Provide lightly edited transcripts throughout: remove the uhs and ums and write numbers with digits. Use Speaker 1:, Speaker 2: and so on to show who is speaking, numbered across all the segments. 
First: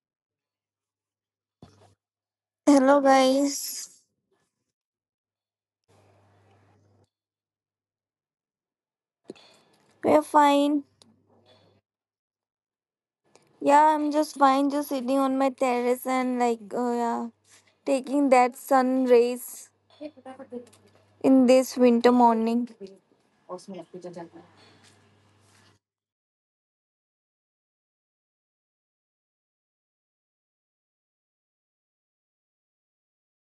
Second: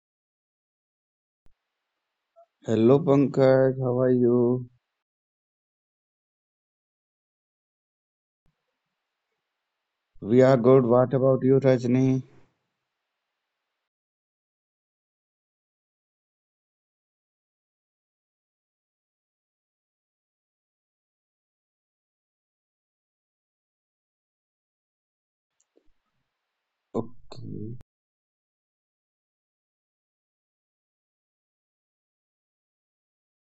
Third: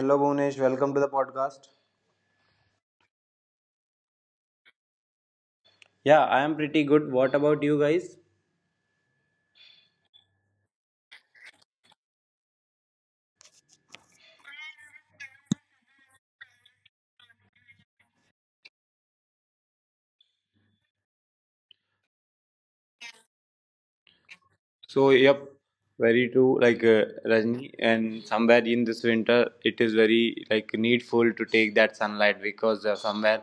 Speaker 1: Hello Bhunesh. Welcome to the podcast.
Speaker 2: Hello
Speaker 3: Hello guys,
Speaker 2: Pankaj, how are you?
Speaker 1: Yeah, I am pretty good. What about you guys?
Speaker 3: we're
Speaker 2: We are
Speaker 3: fine.
Speaker 2: good. What about you, Rajni?
Speaker 3: Yeah, I'm just fine, just sitting on my terrace and like, oh yeah, taking that sun rays in this winter morning.
Speaker 1: So yep, very true. Like Rajni,
Speaker 2: Okay.
Speaker 1: and somewhere in this winter, it is very like needful to take that sunlight because somewhere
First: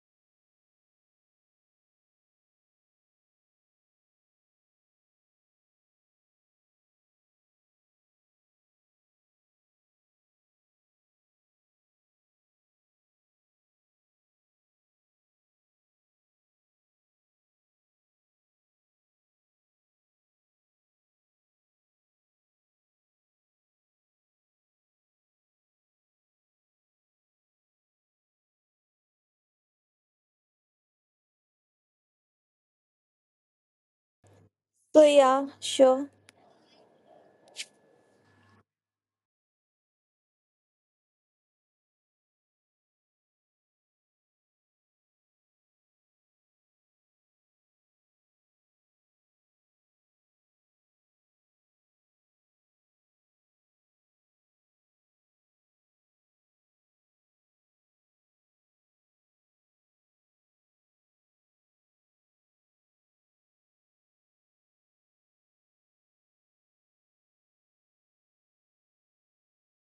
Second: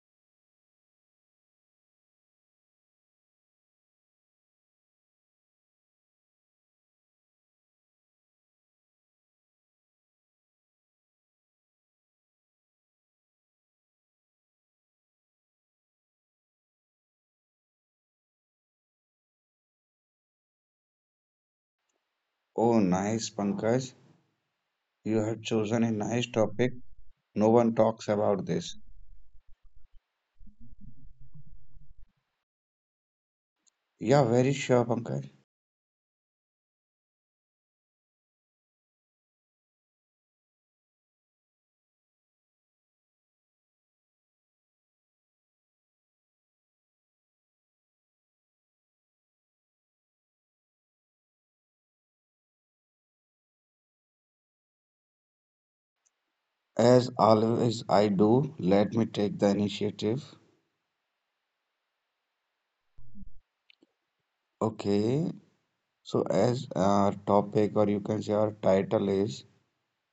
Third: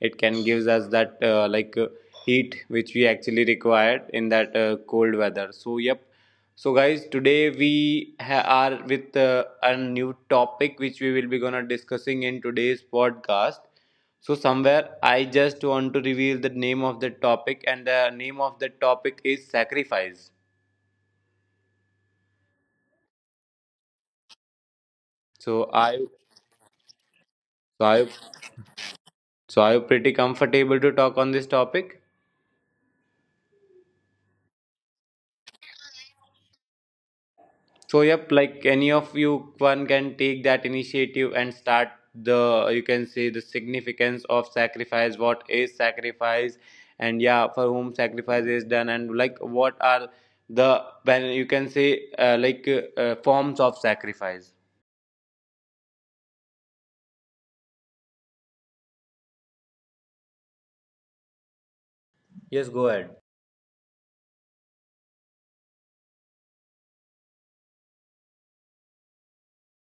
Speaker 1: it can gives us that heat which we actually required in that cold weather. So yep. So guys, today we are with a new topic which we will be gonna discussing in today's podcast. So somewhere I just want to reveal the name of the topic, and the name of the topic is sacrifice.
Speaker 2: Oh, nice, Pankaj. You have
Speaker 1: So
Speaker 2: chosen a
Speaker 1: I,
Speaker 2: nice topic. No one
Speaker 1: so
Speaker 2: talks
Speaker 1: I,
Speaker 2: about this.
Speaker 1: so I'm pretty comfortable to talk on this topic?
Speaker 2: Yeah, very sure,
Speaker 3: So
Speaker 2: Pankaj.
Speaker 3: yeah, sure.
Speaker 1: So yep, like any of you one can take that initiative and start the you can say the significance of sacrifice, what is sacrifice, and yeah, for whom sacrifice is done, and like what are the when you can say forms of sacrifice.
Speaker 2: As always, I do. Let me take the initiative.
Speaker 1: Yes, go ahead.
Speaker 2: Okay. So, as our topic, or you can say our title is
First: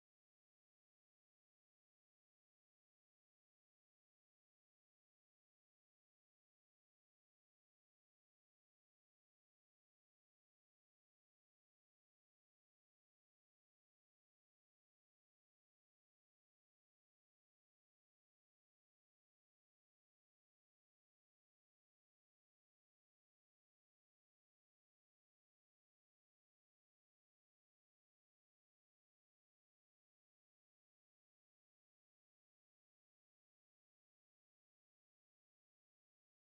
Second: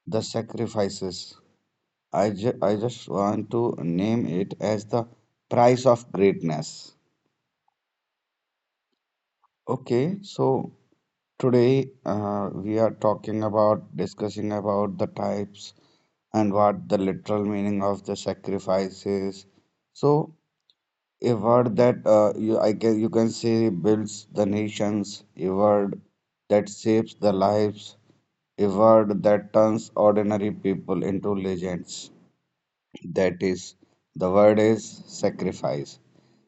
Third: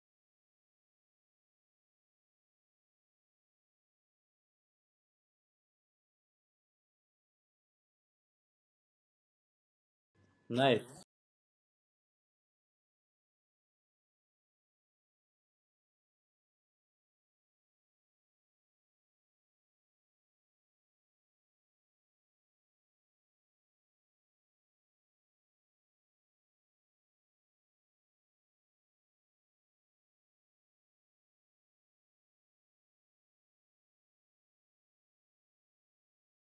Speaker 2: The Sacrifices. I just want to name it as the price of greatness. Okay, so
Speaker 1: Nice.
Speaker 2: today, we are talking about discussing about the types and what the literal meaning of the sacrifice is. So, a word that you can say builds the nations, a word that saves the lives, a word that turns ordinary people into legends. That is, the word is sacrifice.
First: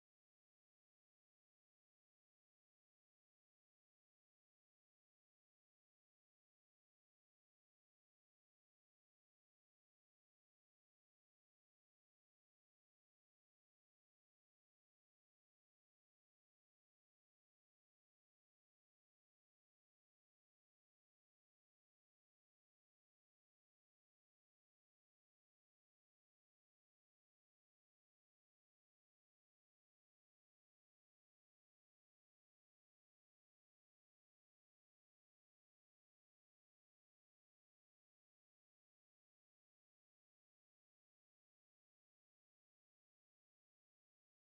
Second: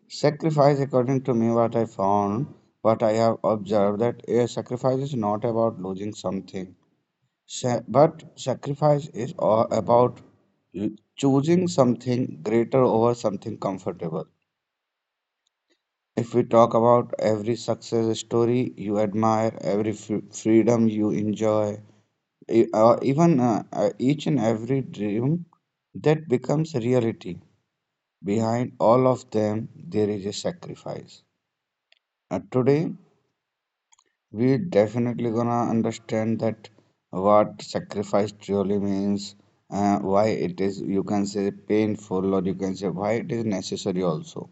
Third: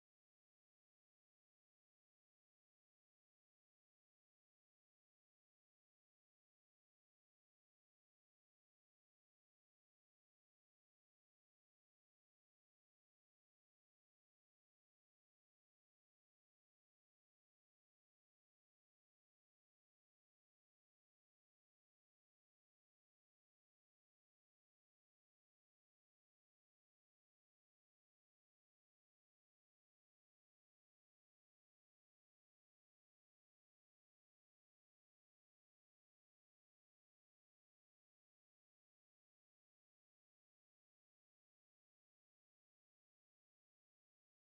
Speaker 2: Sacrifice, according to me, what I found, what I have observed, that a sacrifice is not about losing something. But sacrifice is all about choosing something greater over something comfortable. If we talk about every success story you admire, every freedom you enjoy, or even each and every dream that becomes reality, behind all of them there is a sacrifice. Today, we definitely gonna understand that what sacrifice truly means, why it is, you can say, painful, or you can say why it is necessary also,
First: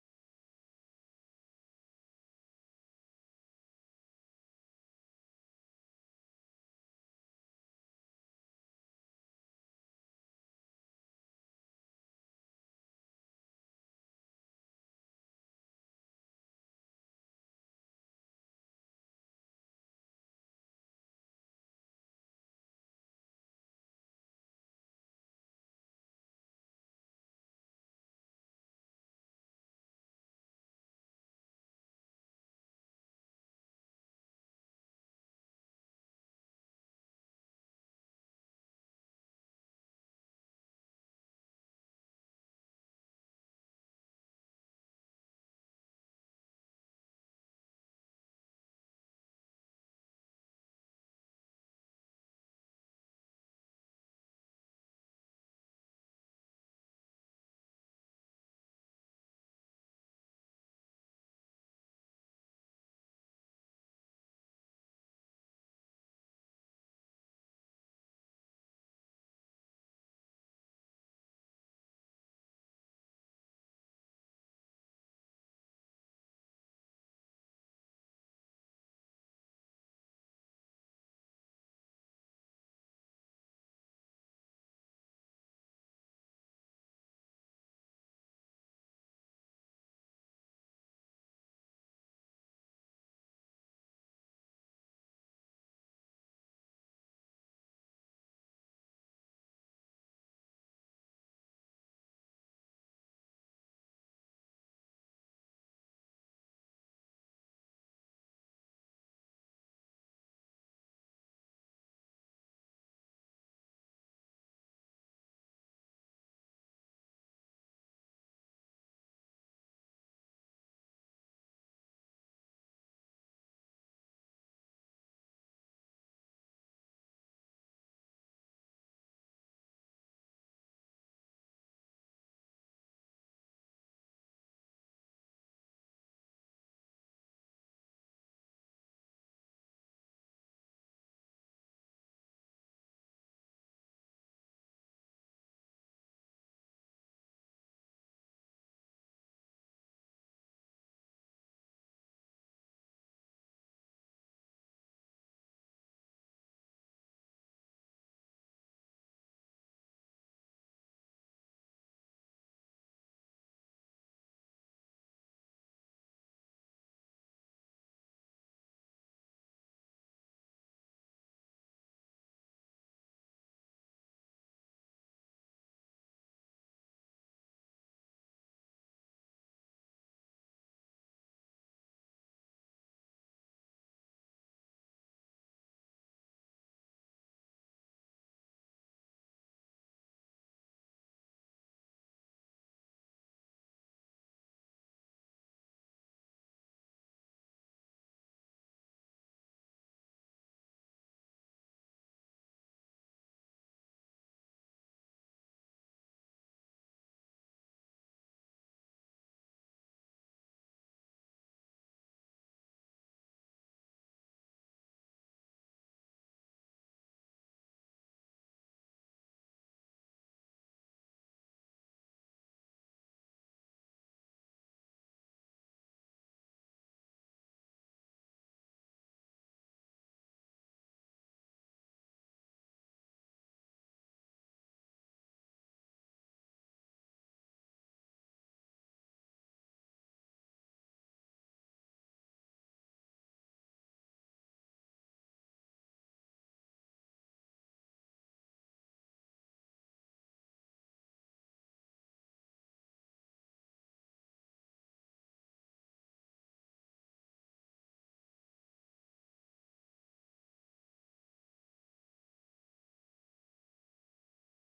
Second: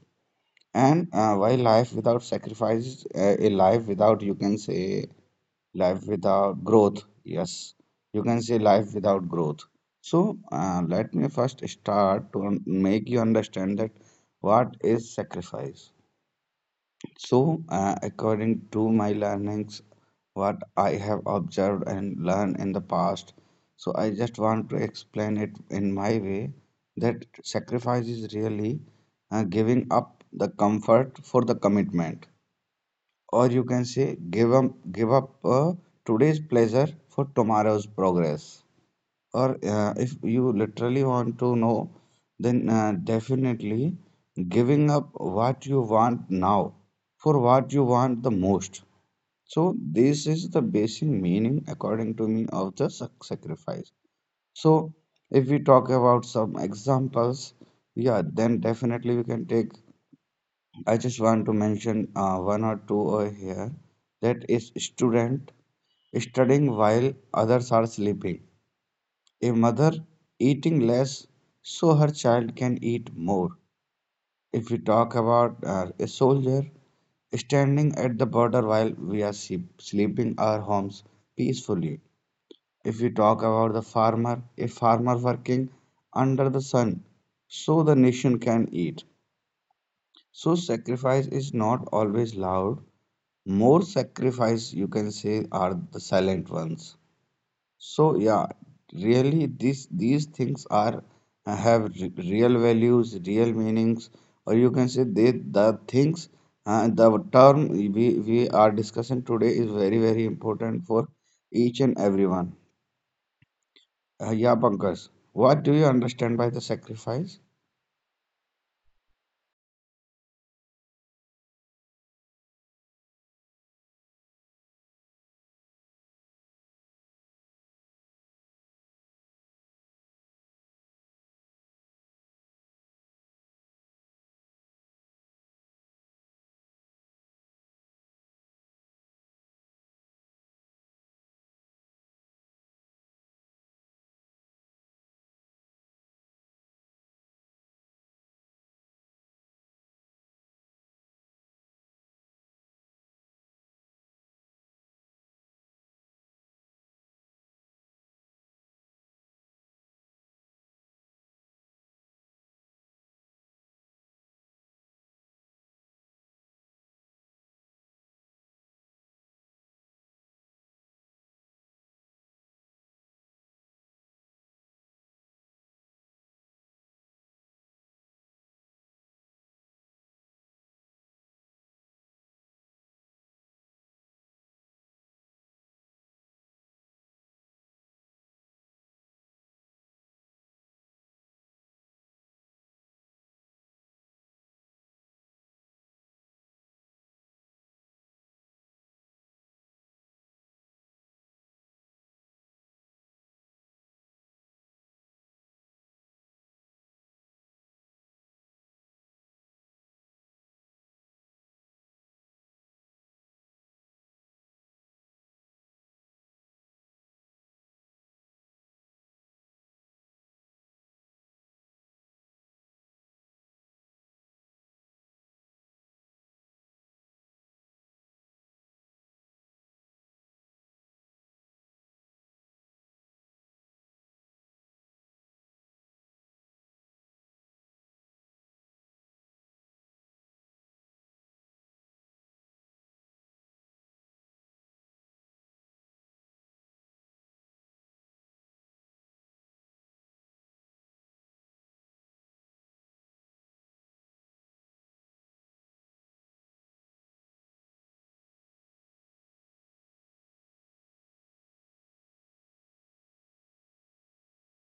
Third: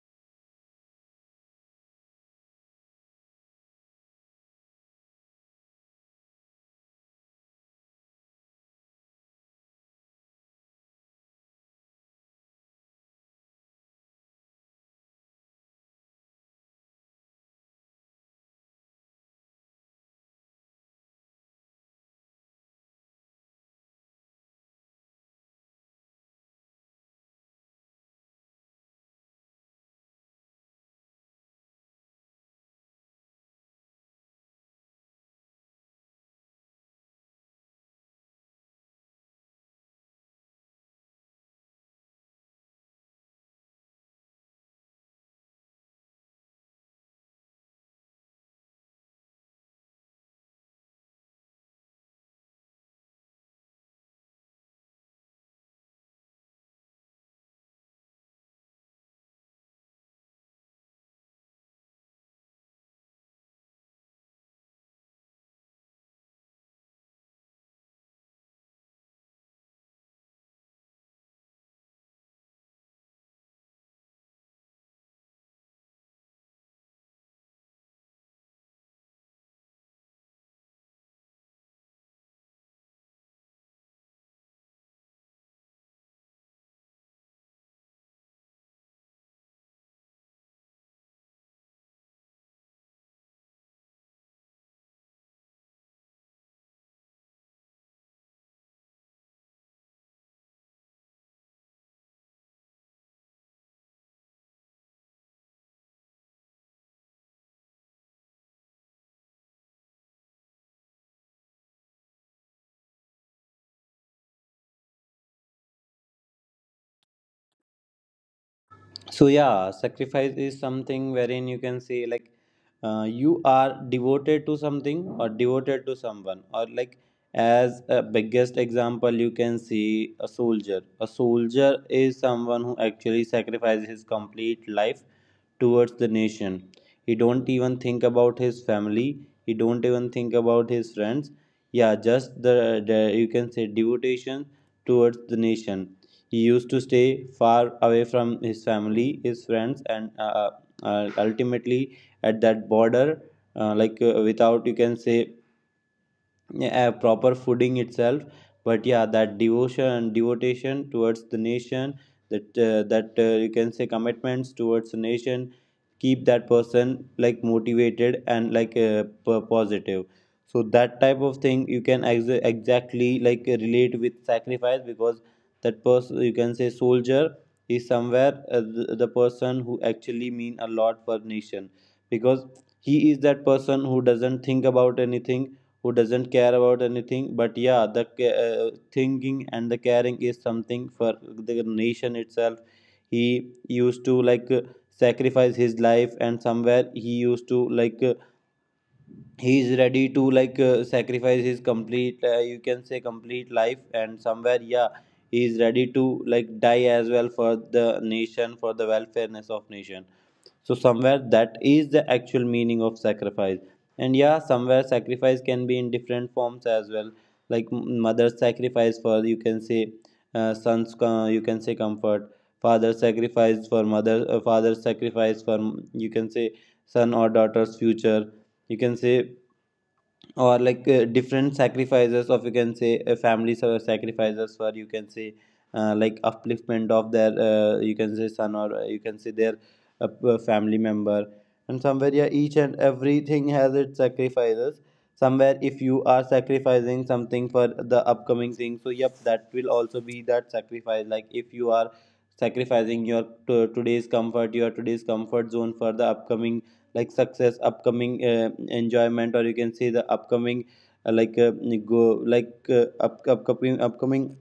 Speaker 2: and why life without sacrifice is, a life without, you can say, life without growth, yes, you can say life without growth. So let me first start to make you understand that what is sacrifice. So, according to my learnings, what I have observed and learned in the past, so I just want to explain it in my way, that sacrifice is really, giving up the comfort for the commitment, or you can say give up today's pleasure for tomorrow's progress. Or if you literally want to know, then definitely, giving up what you want now for what you want the most. So this is the basic meaning according to me of the sacrifice. So if we talk about some examples, yeah, then definitely we can take, I just want to mention one or two over here. That is, student studying while others are sleeping, a mother eating less so her child can eat more. If we talk about a soldier standing at the border while we are sleeping our homes peacefully. If we talk about the farmer, a farmer working under the sun so the nation can eat. So sacrifice is not always loud. More sacrifice, you can say, are the silent ones. So yeah, really this these things are, real values, real meanings, or you can say they, the things, the term we are discussing today is very very important for each and everyone. Yeah, Pankaj, what do you understand by the sacrifice?
Speaker 1: So yeah, sacrifice is something wherein you can say like you are devoted to something or devoted to someone or like as a biggest example you can see a soldier is someone who actually sacrifices his complete life towards the nation. He don't even think about his family. He don't even think about his friends. Yeah, just the you can say devotion towards the nation. He used to stay far away from his family, his friends, and ultimately at that border, without you can say yeah, a proper fooding itself. But yeah, that devotion towards the nation, that you can say commitments towards the nation keep that person like motivated and like positive. So that type of thing you can exactly like relate with sacrifice because that person you can say soldier is somewhere the person who actually mean a lot for nation, because he is that person who doesn't think about anything, who doesn't care about anything, but yeah the uh, thinking and the caring is something for the nation itself. He used to like sacrifice his life, and somewhere he used to like he is ready to like sacrifice his complete you can say complete life, and somewhere yeah he is ready to like die as well for the nation, for the welfareness of nation. So somewhere that is the actual meaning of sacrifice. And yeah, somewhere sacrifice can be in different forms as well. Like mother's sacrifice for you can say you can say comfort. Father's sacrifice for mother. Father's sacrifice for mm, you can say son or daughter's future. You can say or like different sacrifices of you can say families or sacrifices for you can say like upliftment of their you can say son or you can say their family member. And somewhere yeah each and everything has its sacrifices. Somewhere if you are sacrificing something for the upcoming thing, so yep, that will also be that sacrifice. Like if you are sacrificing your to today's comfort, your today's comfort zone for the upcoming like success, upcoming enjoyment, or you can see the upcoming uh, like uh, upcoming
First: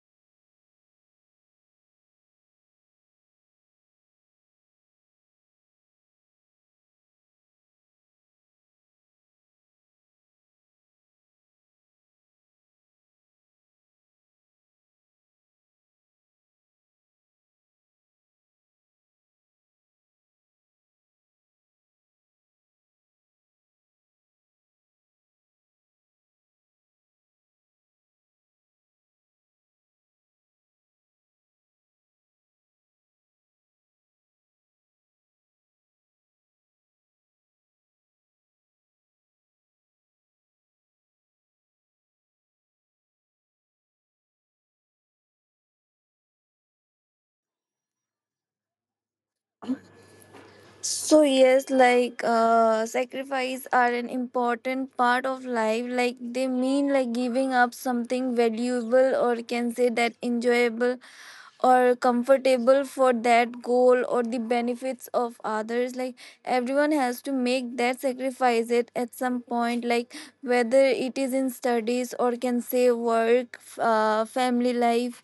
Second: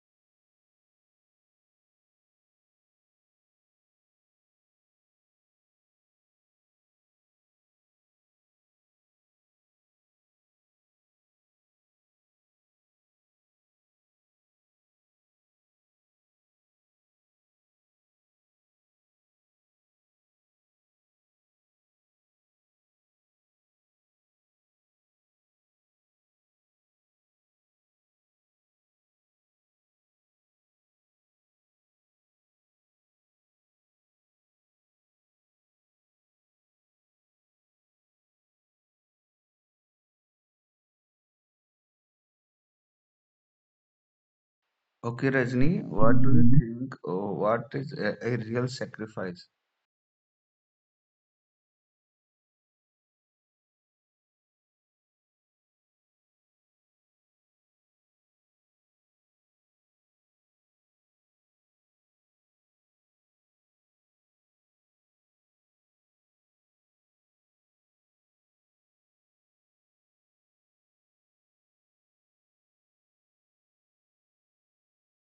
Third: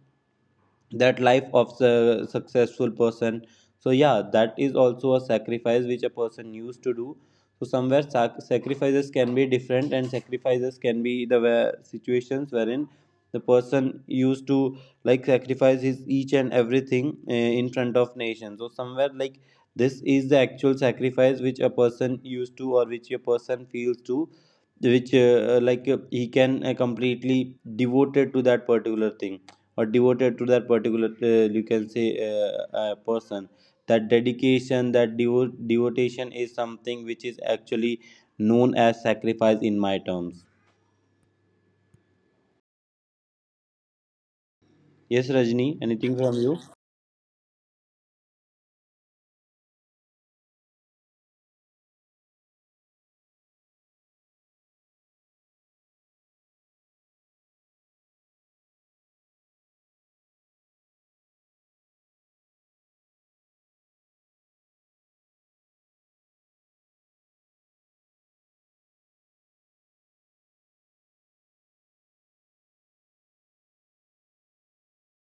Speaker 1: that life of a successful person. So yeah, that is also a sacrifice which a person used to do. So somewhere sacrifices can be different, and sacrifices can be the where situations wherein the person used to like sacrifice his each and everything in front of nation. So somewhere like this is the actual sacrifice which a person used to, or which a person feels to, which he can completely devoted to that particular thing, or devoted to that particular you can say person. That dedication, that devotion is something which is actually known as sacrifice in my terms. Yes
Speaker 2: Okay,
Speaker 1: Rajni,
Speaker 2: Rajni,
Speaker 1: anything
Speaker 2: what do
Speaker 1: from
Speaker 2: you
Speaker 1: you?
Speaker 2: think? What is a real sacrifice?
Speaker 3: So yes, sacrifice are an important part of life. Like they mean like giving up something valuable or can say that enjoyable or comfortable for that goal or the benefits of others like everyone has to make that sacrifice it at some point like whether it is in studies or can say work family life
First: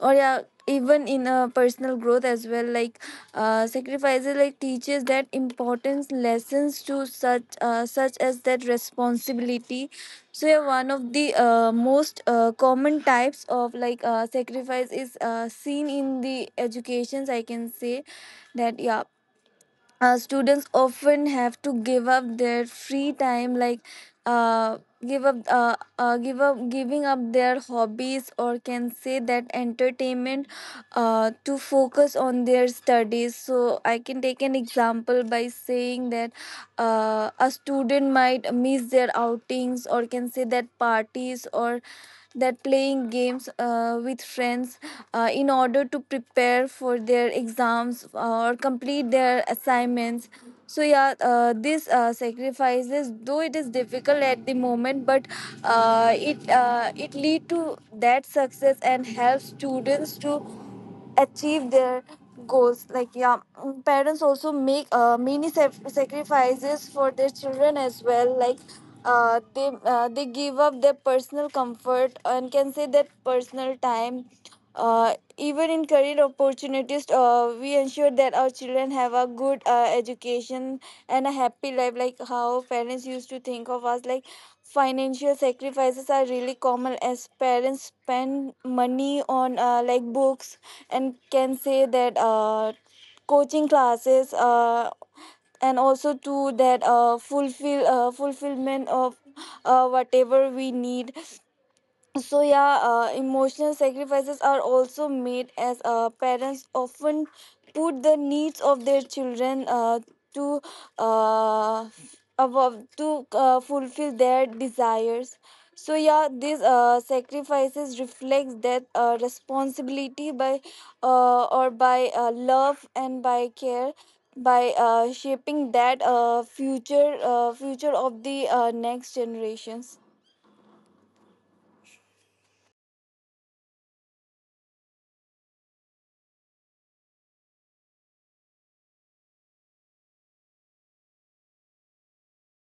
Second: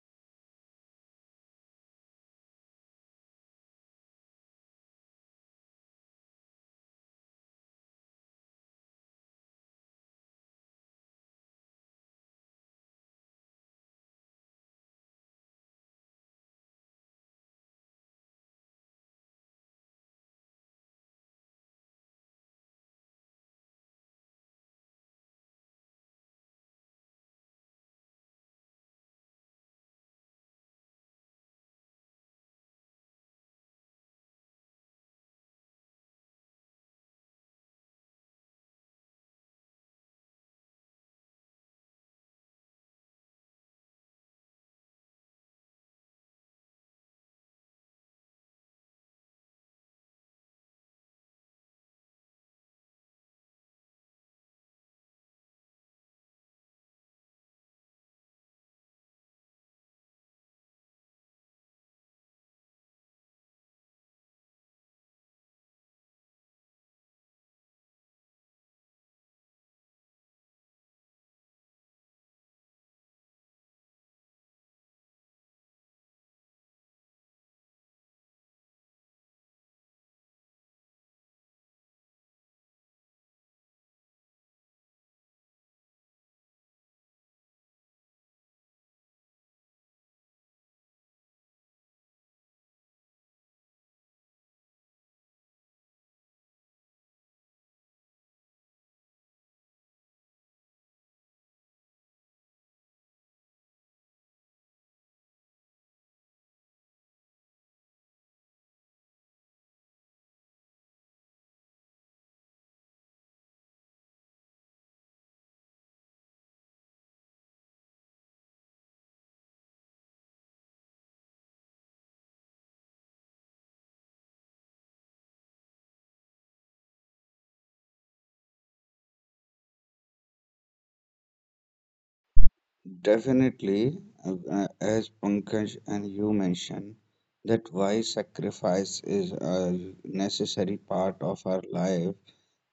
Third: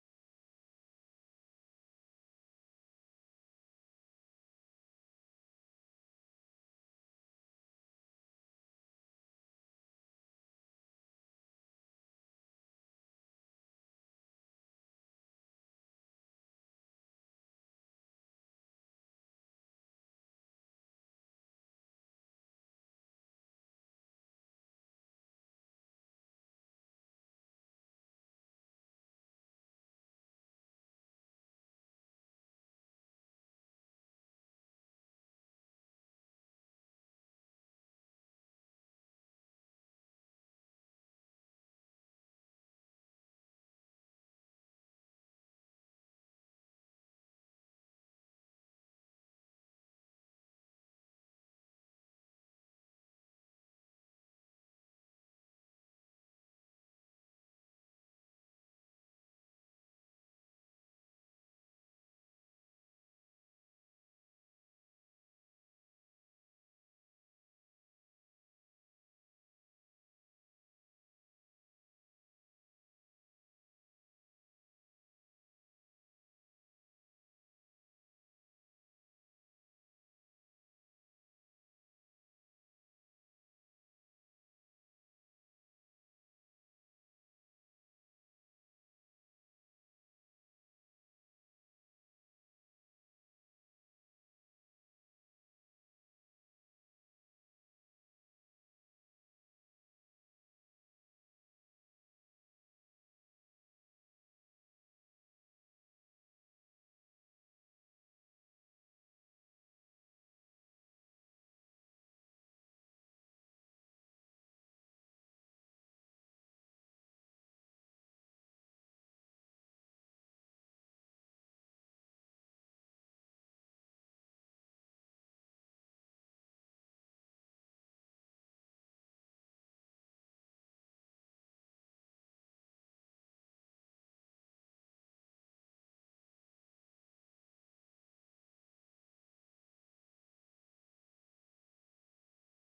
Speaker 3: or yeah even in personal growth as well like sacrifices like teaches that importance lessons to such such as that responsibility. So yeah, one of the most common types of sacrifice is seen in the educations I can say. That yeah, students often have to give up their free time like uh, give up giving up their hobbies or can say that entertainment, to focus on their studies. So I can take an example by saying that a student might miss their outings or can say that parties or that playing games with friends in order to prepare for their exams or complete their assignments. So yeah, this sacrifices though it is difficult at the moment, but it lead to that success and helps students to achieve their goals. Like yeah, parents also make many sacrifices for their children as well. Like they give up their personal comfort and can say that personal time, even in career opportunities, we ensure that our children have a good education and a happy life, like how parents used to think of us. Like financial sacrifices are really common as parents spend money on like books and can say that coaching classes, and also to that fulfillment of whatever we need. So yeah, emotional sacrifices are also made as parents often put the needs of their children to uh, above to fulfill their desires. So yeah, these sacrifices reflects that responsibility by love and by care, by shaping that future of the next generations.
Speaker 2: Definitely, as Pankaj and you mentioned, that why sacrifice is a necessary part of our life,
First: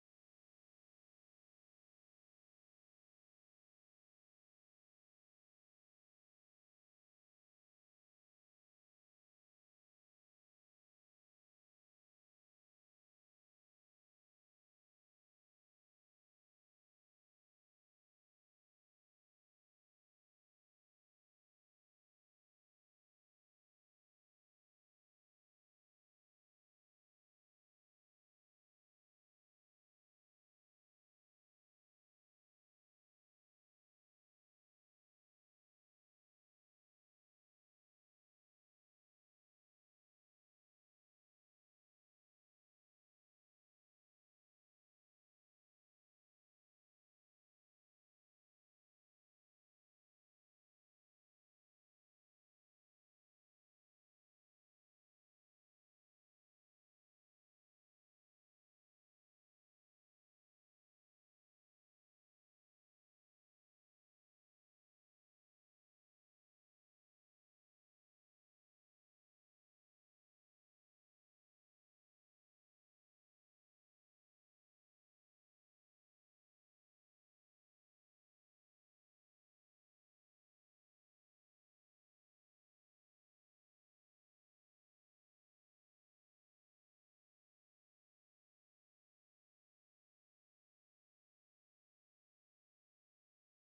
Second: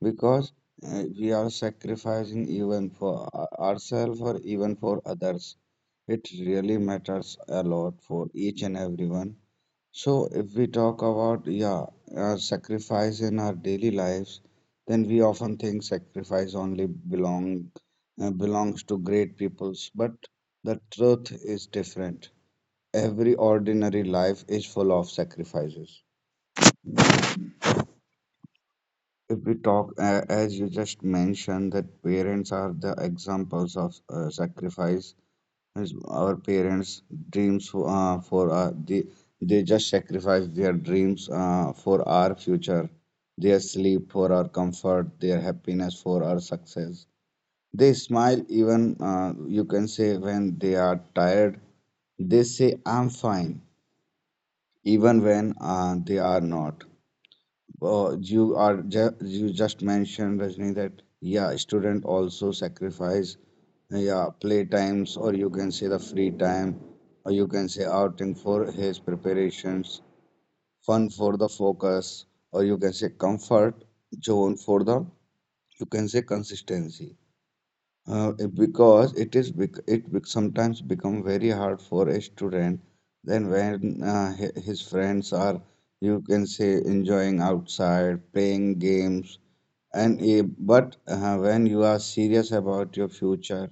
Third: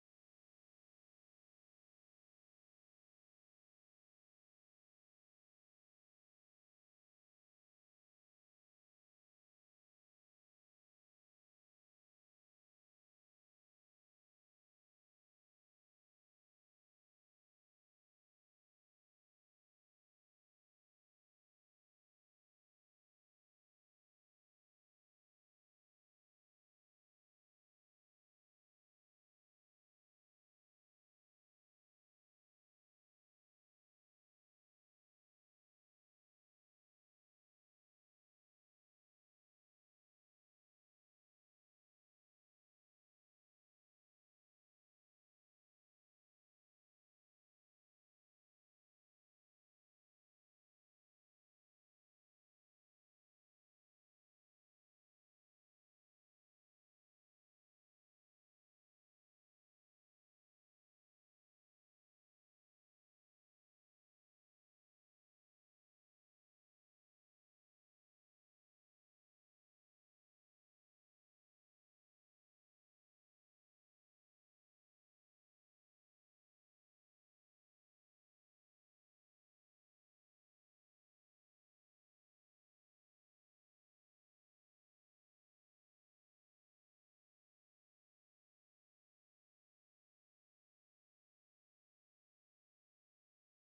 Speaker 2: because we are sacrificing even for ourselves or even for others. It really matters a lot for each and everyone. So, if we talk about, yeah, sacrifice in our daily lives, then we often think sacrifice only belongs to great peoples, but the truth is different. Every ordinary life is full of sacrifices. If we talk, as you just mentioned, that parents are the examples of sacrifice. As our parents' dreams they just sacrifice their dreams for our future, their sleep for our comfort, their happiness for our success. They smile even, you can say, when they are tired. They say I'm fine even when they are not. You just mentioned, Rajni, that yeah, student also sacrifice, yeah, play times, or you can say the free time, or you can say outing for his preparations, fun for the focus, or you can say comfort zone for the, you can say, consistency. Because it is sometimes become very hard for a student, then when his friends are, you can say, enjoying outside playing games and but when you are serious about your future,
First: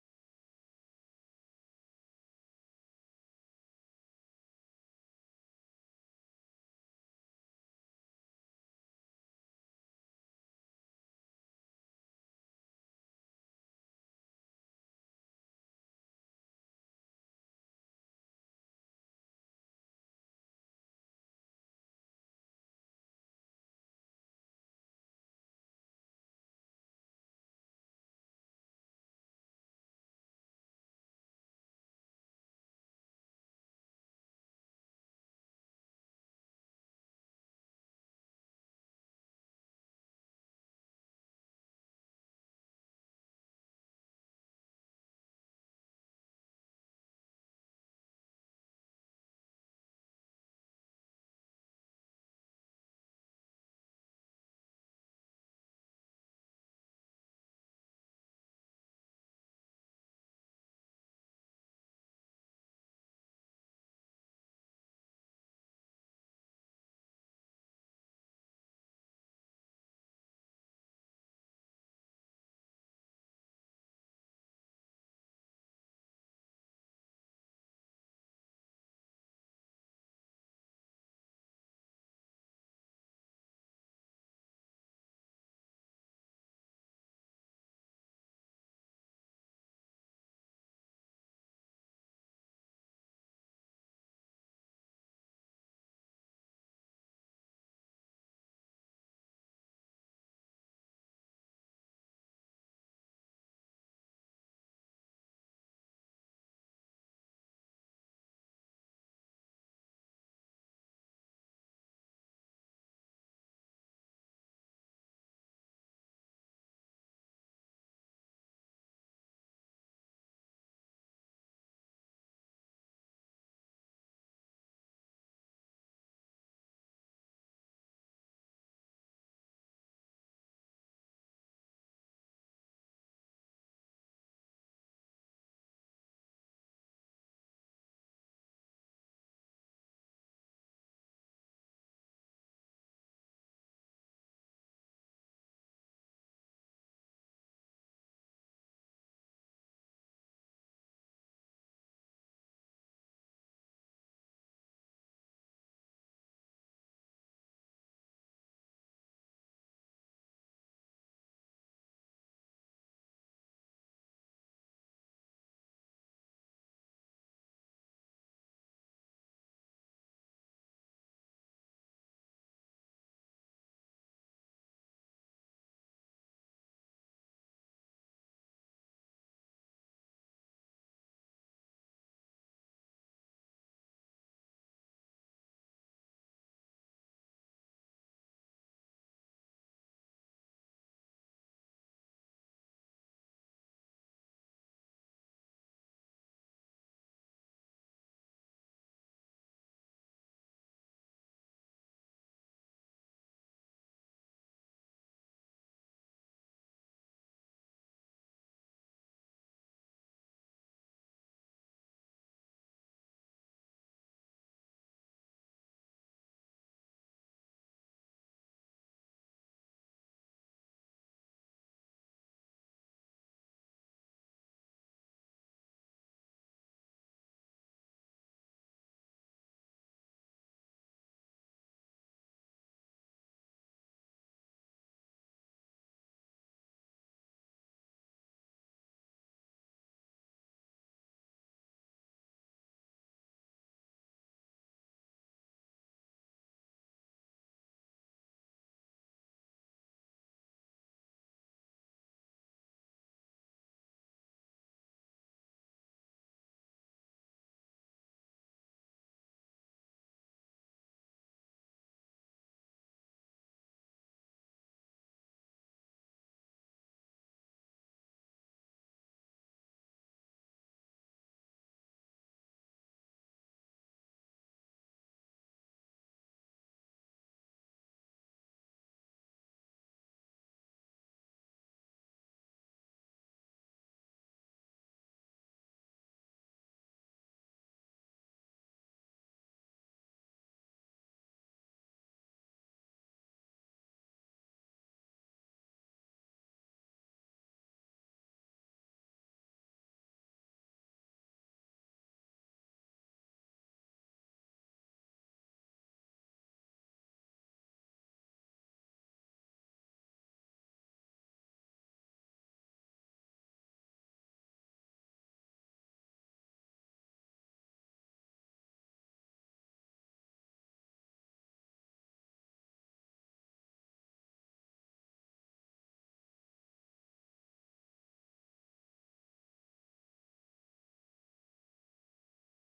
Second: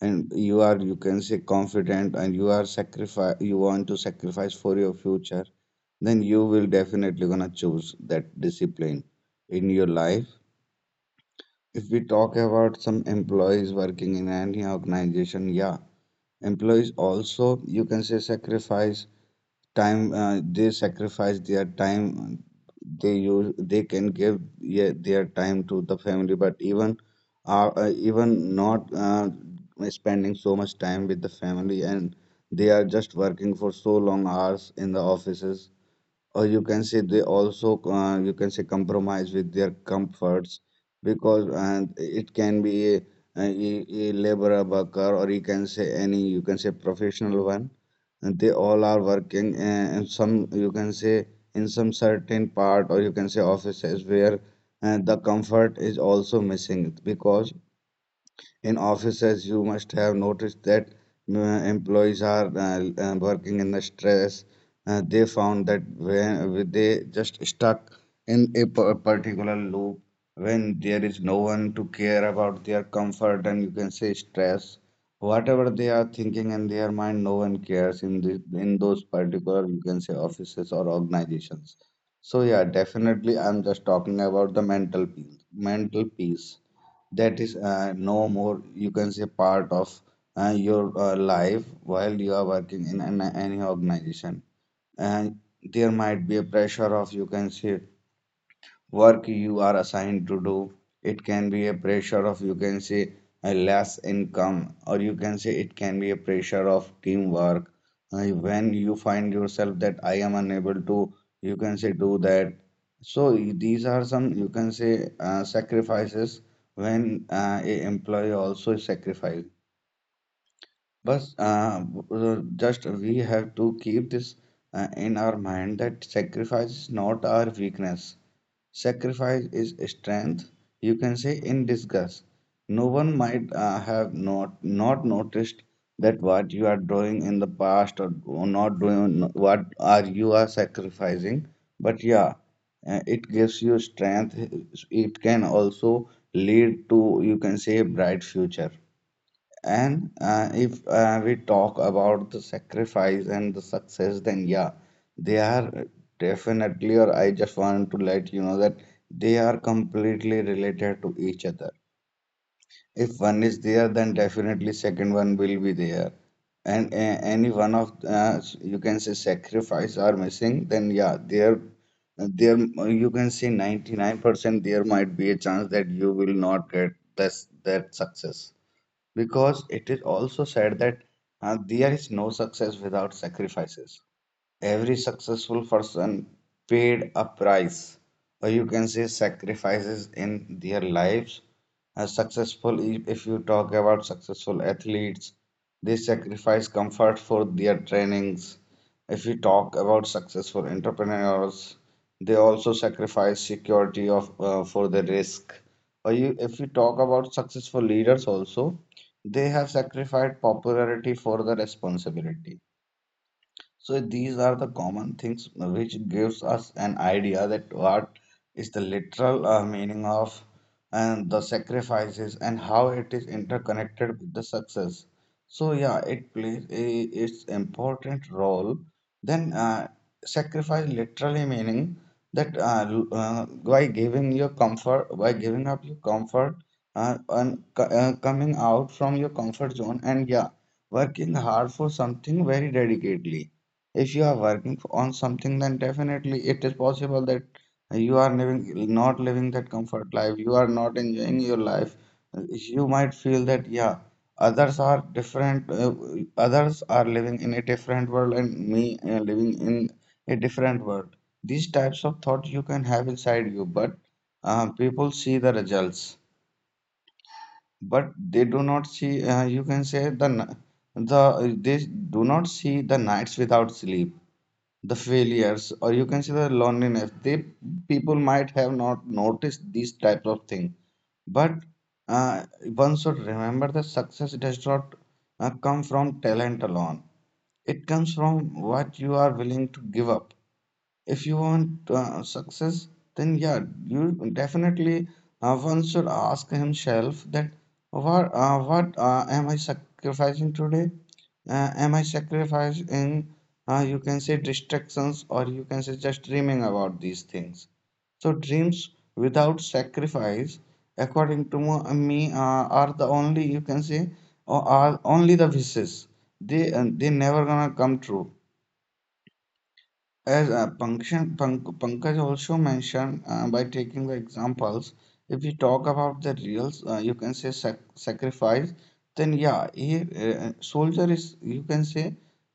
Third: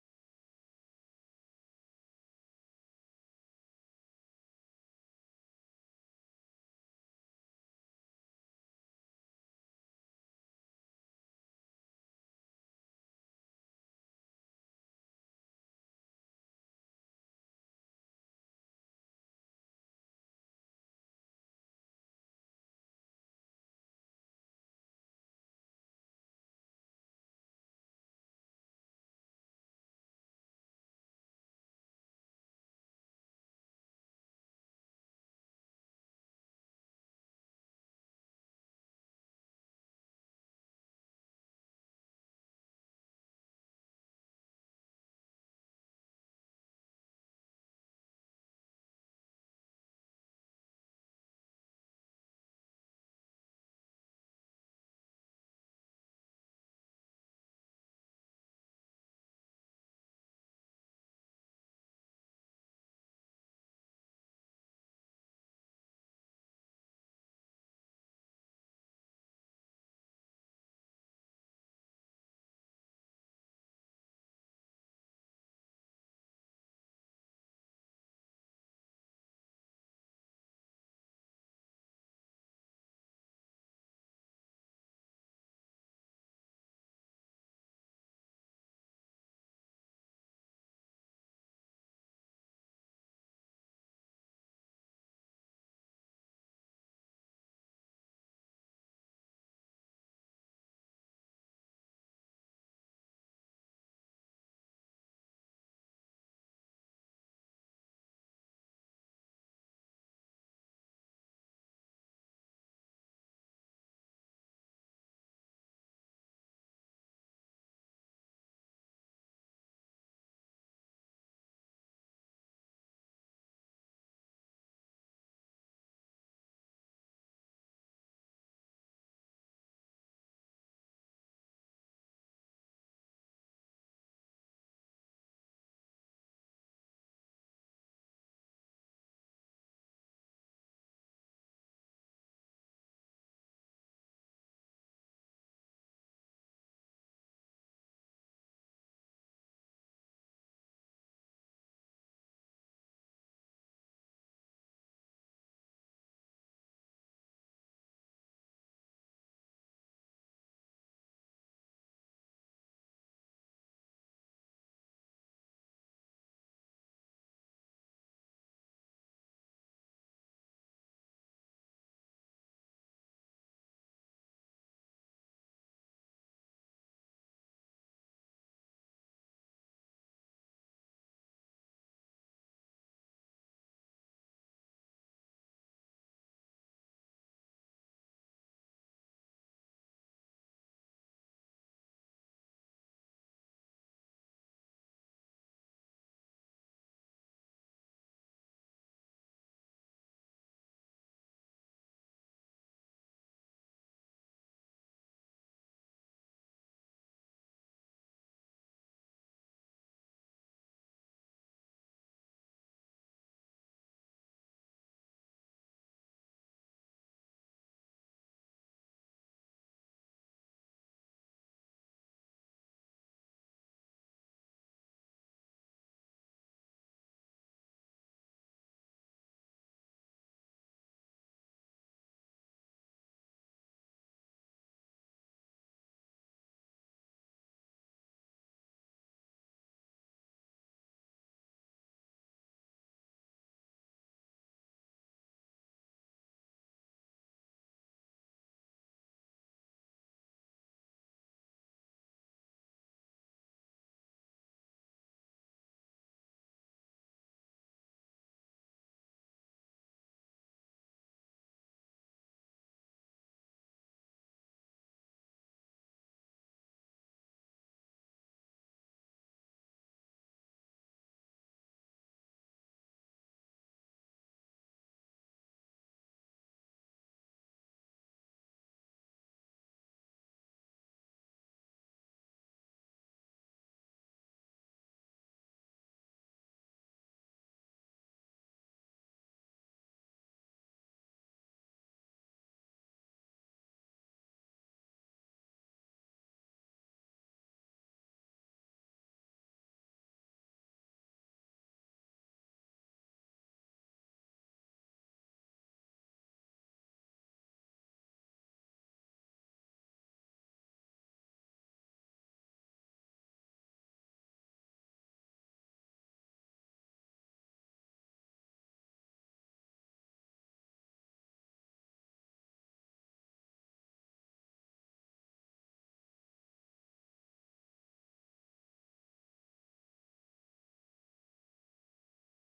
Speaker 2: and you are, you can say, confident, and you want to sacrifice for your future, then you will definitely gonna choose that discipline in your life. If we talk about some employees working in any organization, yeah, employees also, you can say, sacrifice time. They sacrifice their time. They use, they can give, yeah, their time to the family, but even, even not, spending so much time with the family, and they are just working for so long hours in the offices, or you can say they also, you can say, compromise with their comforts. Because, and it can be a laborer worker, or you can say any, you can say, professional one, and they all are working, and some, you can say, in some certain part, or you can say offices where the comfort is also missing. Because in offices you must have noticed that employees are working in the stress. They found that when they just stuck in a particular loop, when there is no one to care about their comfort and, you can say, stress, whatever they are thinking in their mind, no one cares in in those particular, you can say, offices or organizations. So yeah, definitely, I'm just talking about the mental peace that is, no more, you can say, part of your life while you are working in an, any organization. And there might be a pressure of, you can say, work you are assigned to do. It can be a pressure of, you can say, a less income, or you can say it can be a pressure of teamwork. When you find yourself that I am unable to, you can say, do that. So these are some, you can say, sacrifices when a employee also is sacrificed. But just we have to keep this in our mind, that sacrifice is not our weakness. Sacrifice is strength, you can say, in disguise. No one might have not noticed that what you are doing in the past, or not doing, what are you are sacrificing. But yeah, it gives you strength. It can also lead to, you can say, bright future. And if we talk about the sacrifice and the success, then yeah, they are definitely, or I just want to let you know that they are completely related to each other. If one is there, then definitely second one will be there. And any one of you can say sacrifice are missing, then yeah, there, you can say, 99% there might be a chance that you will not get this that success. Because it is also said that there is no success without sacrifices. Every successful person paid a price, or you can say sacrifices in their lives. A successful, if you talk about successful athletes, they sacrifice comfort for their trainings. If we talk about successful entrepreneurs, they also sacrifice security of, for the risk. Or you, if we talk about successful leaders also, they have sacrificed popularity for the responsibility. So these are the common things which gives us an idea that what is the literal meaning of and the sacrifices and how it is interconnected with the success. So yeah, it plays a its important role. Then sacrifice literally meaning that by by giving up your comfort, and coming out from your comfort zone, and yeah, working hard for something very dedicatedly. If you are working on something, then definitely it is possible that you are living not living that comfort life, you are not enjoying your life. You might feel that yeah, others are different, others are living in a different world, and me, living in a different world. These types of thoughts you can have inside you. But people see the results, but they do not see, you can say, the they do not see the nights without sleep, the failures, or you can say the loneliness. They People might have not noticed these types of things. But uh, one should remember that success does not come from talent alone. It comes from what you are willing to give up. If you want, success, then yeah, you definitely, one should ask himself that what am I sacrificing today? Am I sacrificing you can say distractions, or you can say just dreaming about these things. So dreams without sacrifice, according to me, are the only you can say, or are only the wishes. They never gonna come true as Pankaj also mentioned, by taking the examples. If we talk about the reals, you can say sacrifice, then yeah, soldier is, you can say,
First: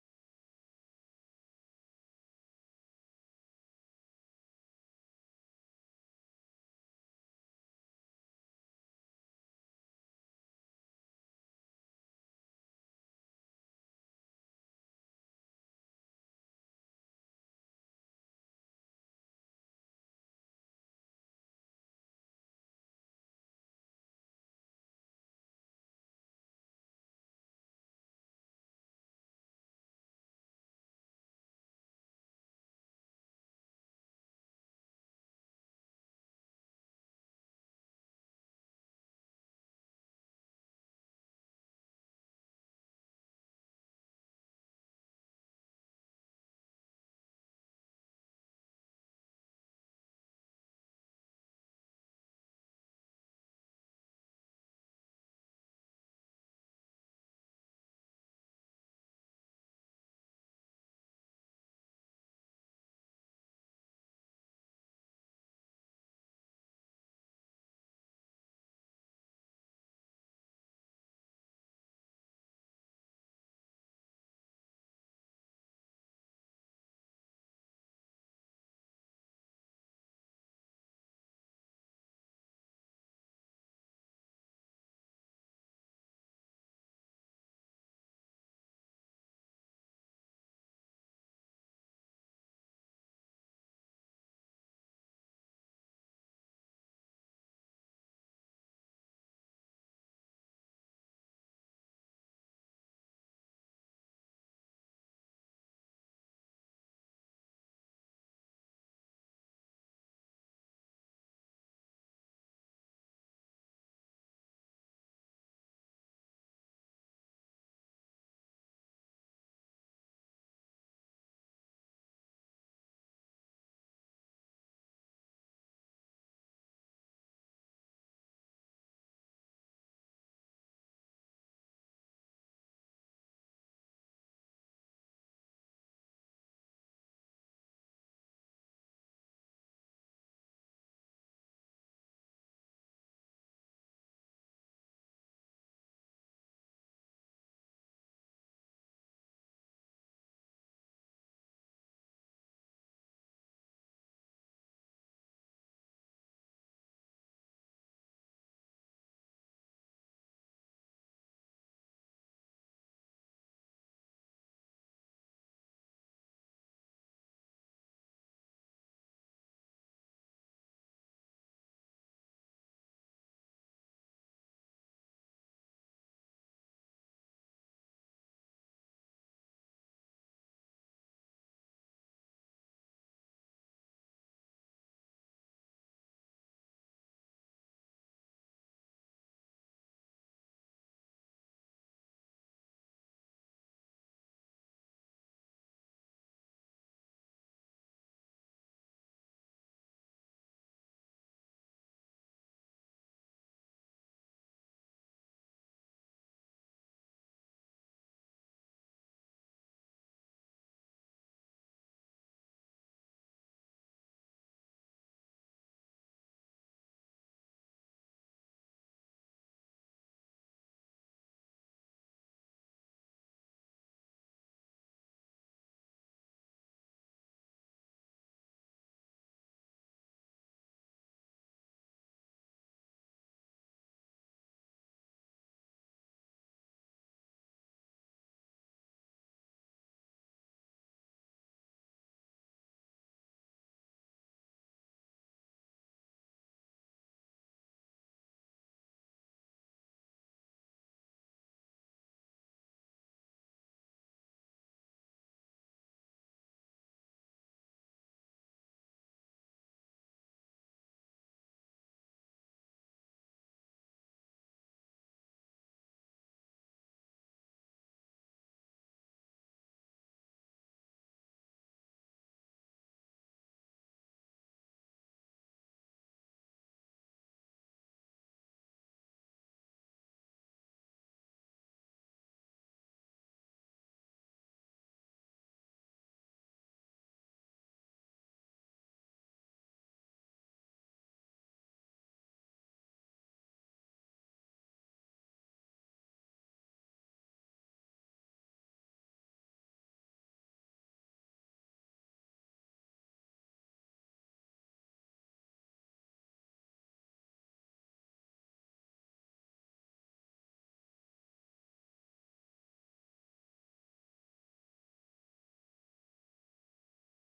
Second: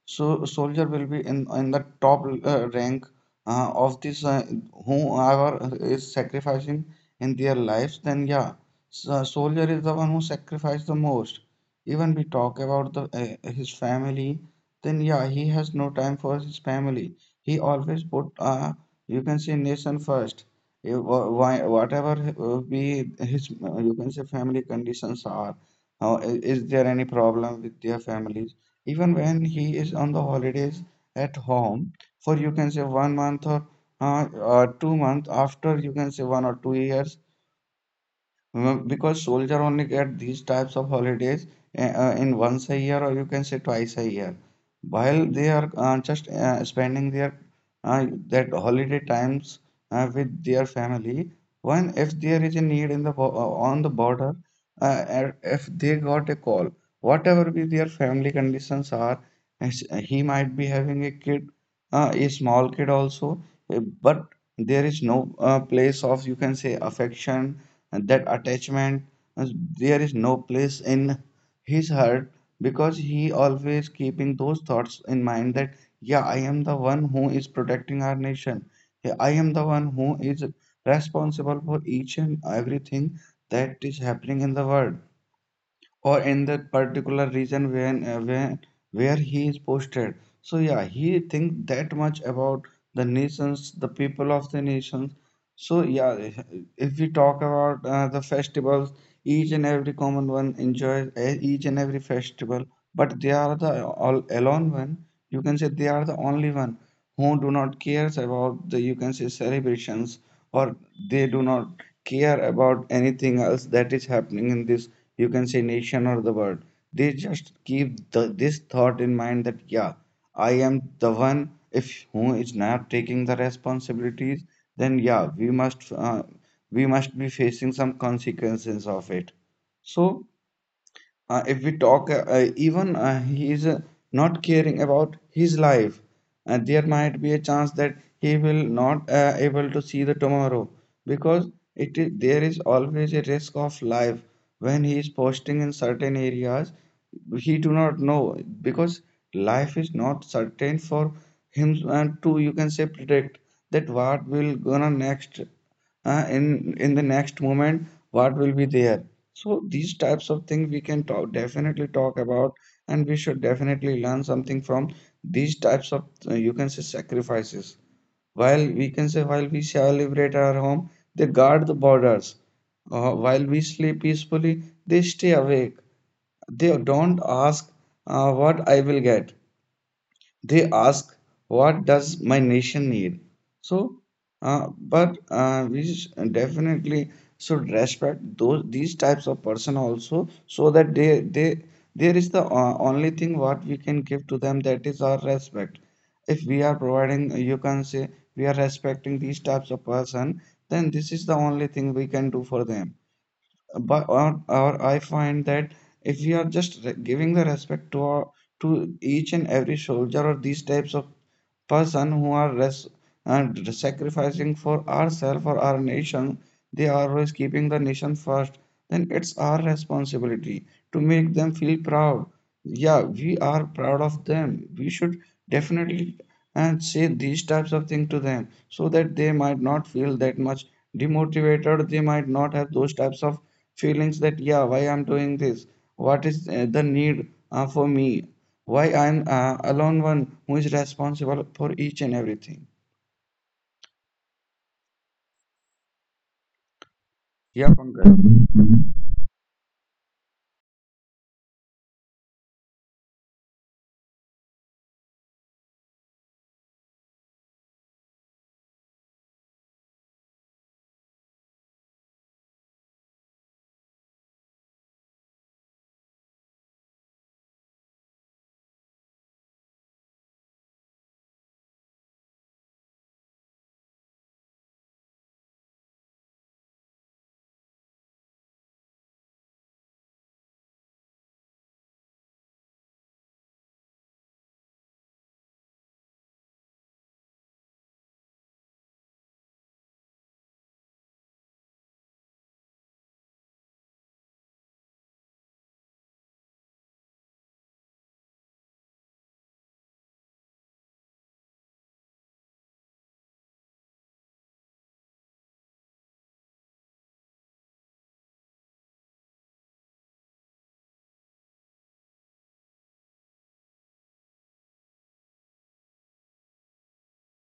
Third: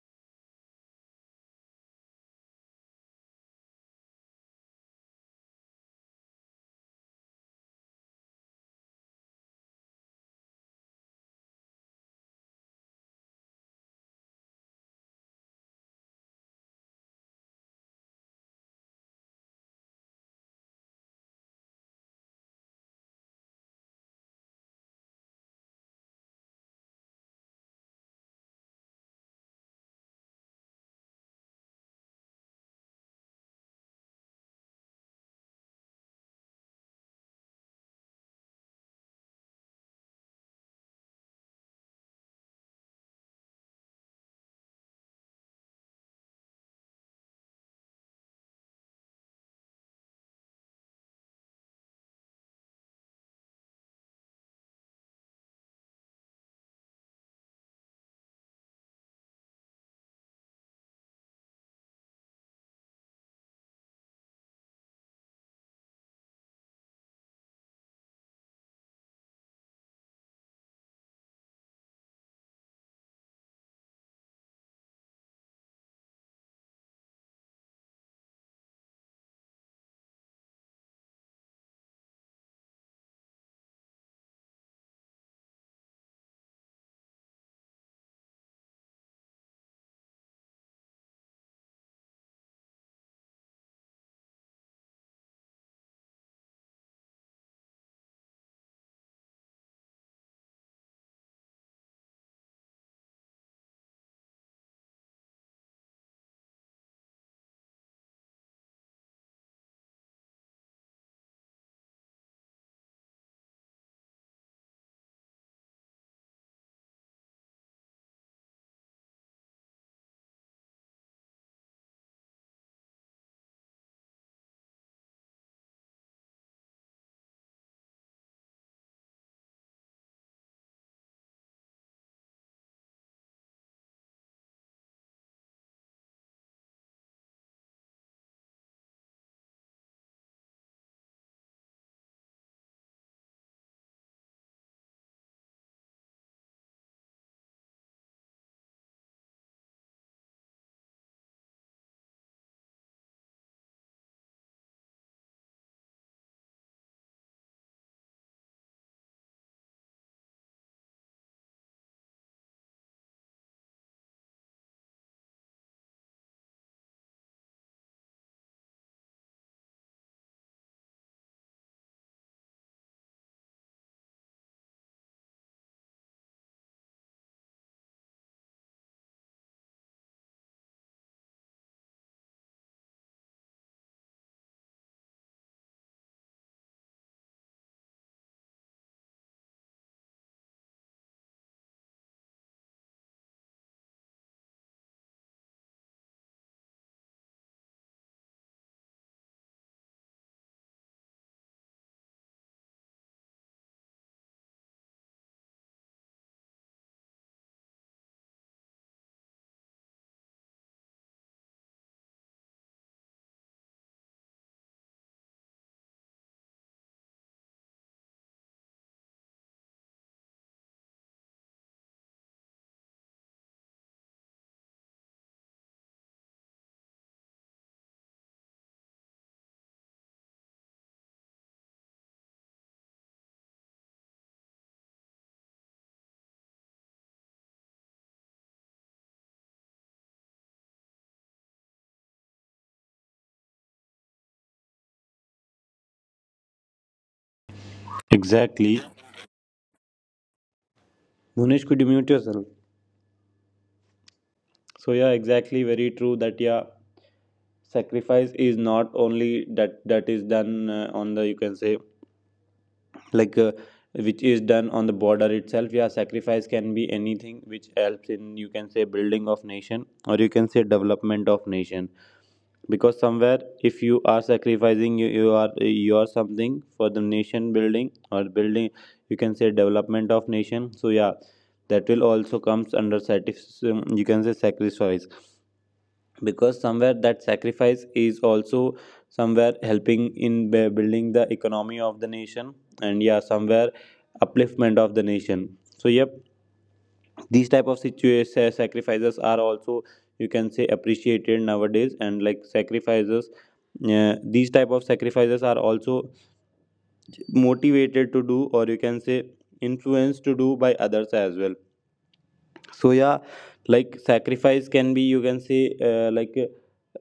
Speaker 2: so soldier will be in the top rank of this, whoever is sacrificing in their lives, then yeah, so soldier is the one who sacrificed the most. Even we talk about his family, then yeah, he has no time for his family. He always put you can say nation first. Whatever be his, you can say, family conditions are, how is there any problem with their families, even when he is on the holidays at home for you can say 1 month, or uh, 2 months, after you can say 1 or 2 years. Because soldier only get these types of holidays in once a year, or you can say twice a year, while they are just spending their that holiday times with their family. When if there is a need in the on the border, and if they got a call, whatever be their family conditions are, as- he might be having a kid, a small kid also. uh, but there is no place of you can say affection and that attachment. uh, there is no place in his heart, because he always keeping those thoughts in mind that, yeah, I am the one who is protecting our nation. Yeah, I am the one who is responsible for each and everything that is happening in the world, or in that particular region when where he is posted. So yeah, he thinks that much about the nations, the people of the nations. So yeah, if we talk about the festivals, each and every common one enjoys each and every festival, but they are the all alone one, you can say they are the only one who do not cares about the you can say celebrations, or they do not care about anything else that is happening in this you can say nation or the world. They just keep this thought in mind that, yeah, I am the one if who is not taking the responsibilities, then yeah, we must be facing some consequences of it. So if we talk, even he is not caring about his life, there might be a chance that he will not able to see the tomorrow, because it is there is always a risk of life when he is posting in certain areas. He do not know because life is not certain for him, and to you can say predict that what will gonna next, in the next moment what will be there. So these types of things we can talk, definitely talk about, and we should definitely learn something from these types of you can say sacrifices. While we can say while we celebrate our home, they guard the borders. While we sleep peacefully, they stay awake. They don't ask what I will get, they ask what does my nation need. So but we definitely should respect those these types of person also, so that they there is the only thing what we can give to them, that is our respect. If we are providing you can say we are respecting these types of person, then this is the only thing we can do for them. But or I find that if we are just giving the respect to our, to each and every soldier, or these types of person who are and sacrificing for ourselves or our nation, they are always keeping the nation first, then it's our responsibility to make them feel proud. Yeah, we are proud of them, we should definitely and say these types of things to them so that they might not feel that much demotivated, they might not have those types of feelings that, yeah, why I'm doing this, what is the need for me, why I'm alone one who is responsible for each and everything. Yeah, Pankaj.
Speaker 1: Exactly. Munish, could you mute yourself? So yeah, exactly, very true. That yeah, sacrifice is not only that that is done on the you can say like uh, which is done on the border itself. Yeah, sacrifice can be anything which helps in you can say building of nation or you can say development of nation, because somewhere if you are sacrificing you are something for the nation building or building you can say development of nation. So yeah, that will also comes under you can say sacrifice, because somewhere that sacrifice is also somewhere helping in building the economy of the nation, and yeah somewhere upliftment of the nation. So yep, these type of situations sacrifices are also you can say appreciated nowadays, and like sacrifices, yeah, these type of sacrifices are also motivated to do or you can say influenced to do by others as well. So yeah, like sacrifice can be you can say uh, like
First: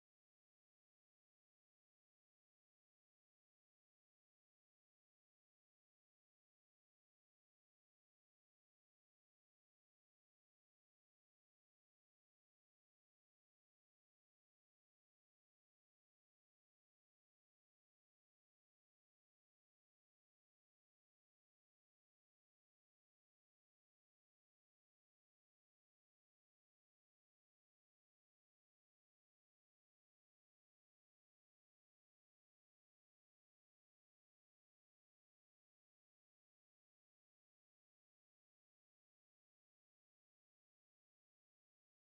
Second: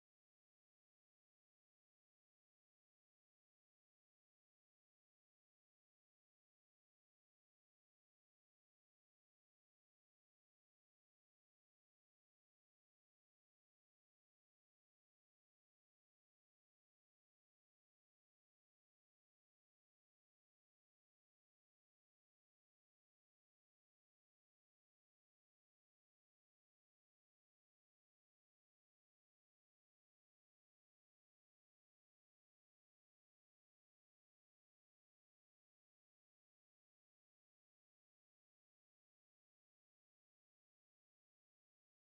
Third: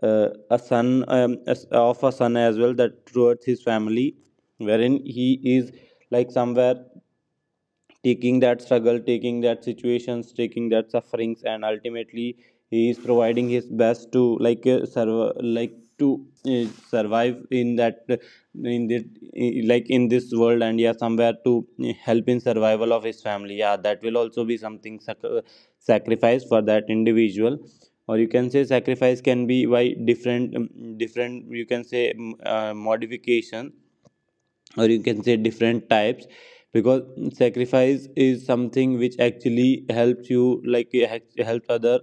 Speaker 1: uh, a son of a son as well that towards his family, wherein he is like somewhere taking that struggle, taking that situations, taking that sufferings, and ultimately he is providing his best to like serve, like to survive in that in this like in this world, and yeah somewhere to help in survival of his family. Yeah, that will also be something sacrifice for that individual. Or you can say sacrifice can be by different different you can say modification, or you can say different types, because sacrifice is something which actually helps you like it helps other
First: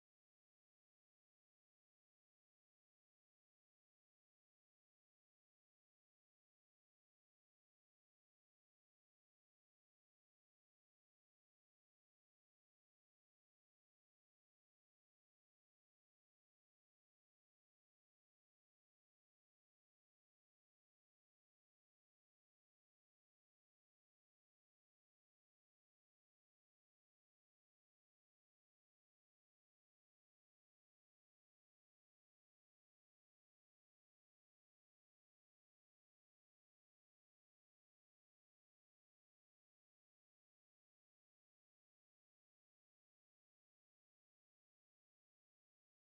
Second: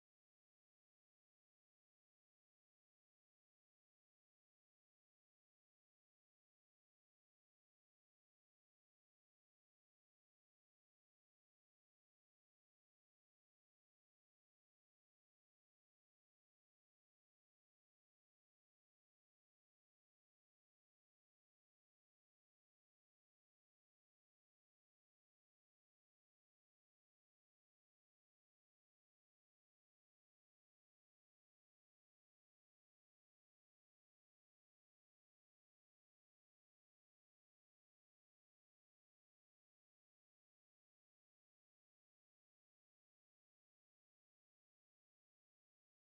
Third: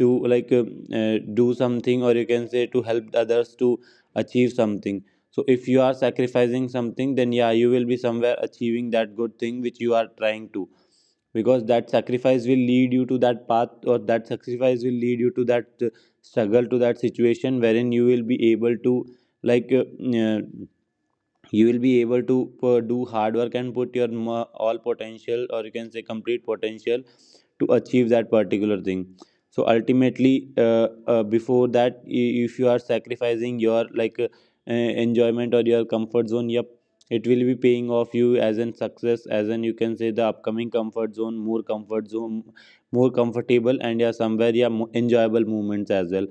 Speaker 1: to like do something, or you can say to help others to achieve something. So if you are sacrificing something, then yeah, you will be somewhere achieving that good thing which you are trying to, because that sacrifice will lead you to that path, or that sacrifice will lead you to that struggle, to that situation wherein you will be able to like uh, you will be able to do hard work and put your all potential or you can say complete potential to achieve that particular thing. So ultimately before that if you are sacrificing your like enjoyment or your comfort zone, yep, it will be paying off you as an success, as an you can say the upcoming comfort zone, more comfort zone, more comfortable, and yeah somewhere yeah enjoyable movements as well.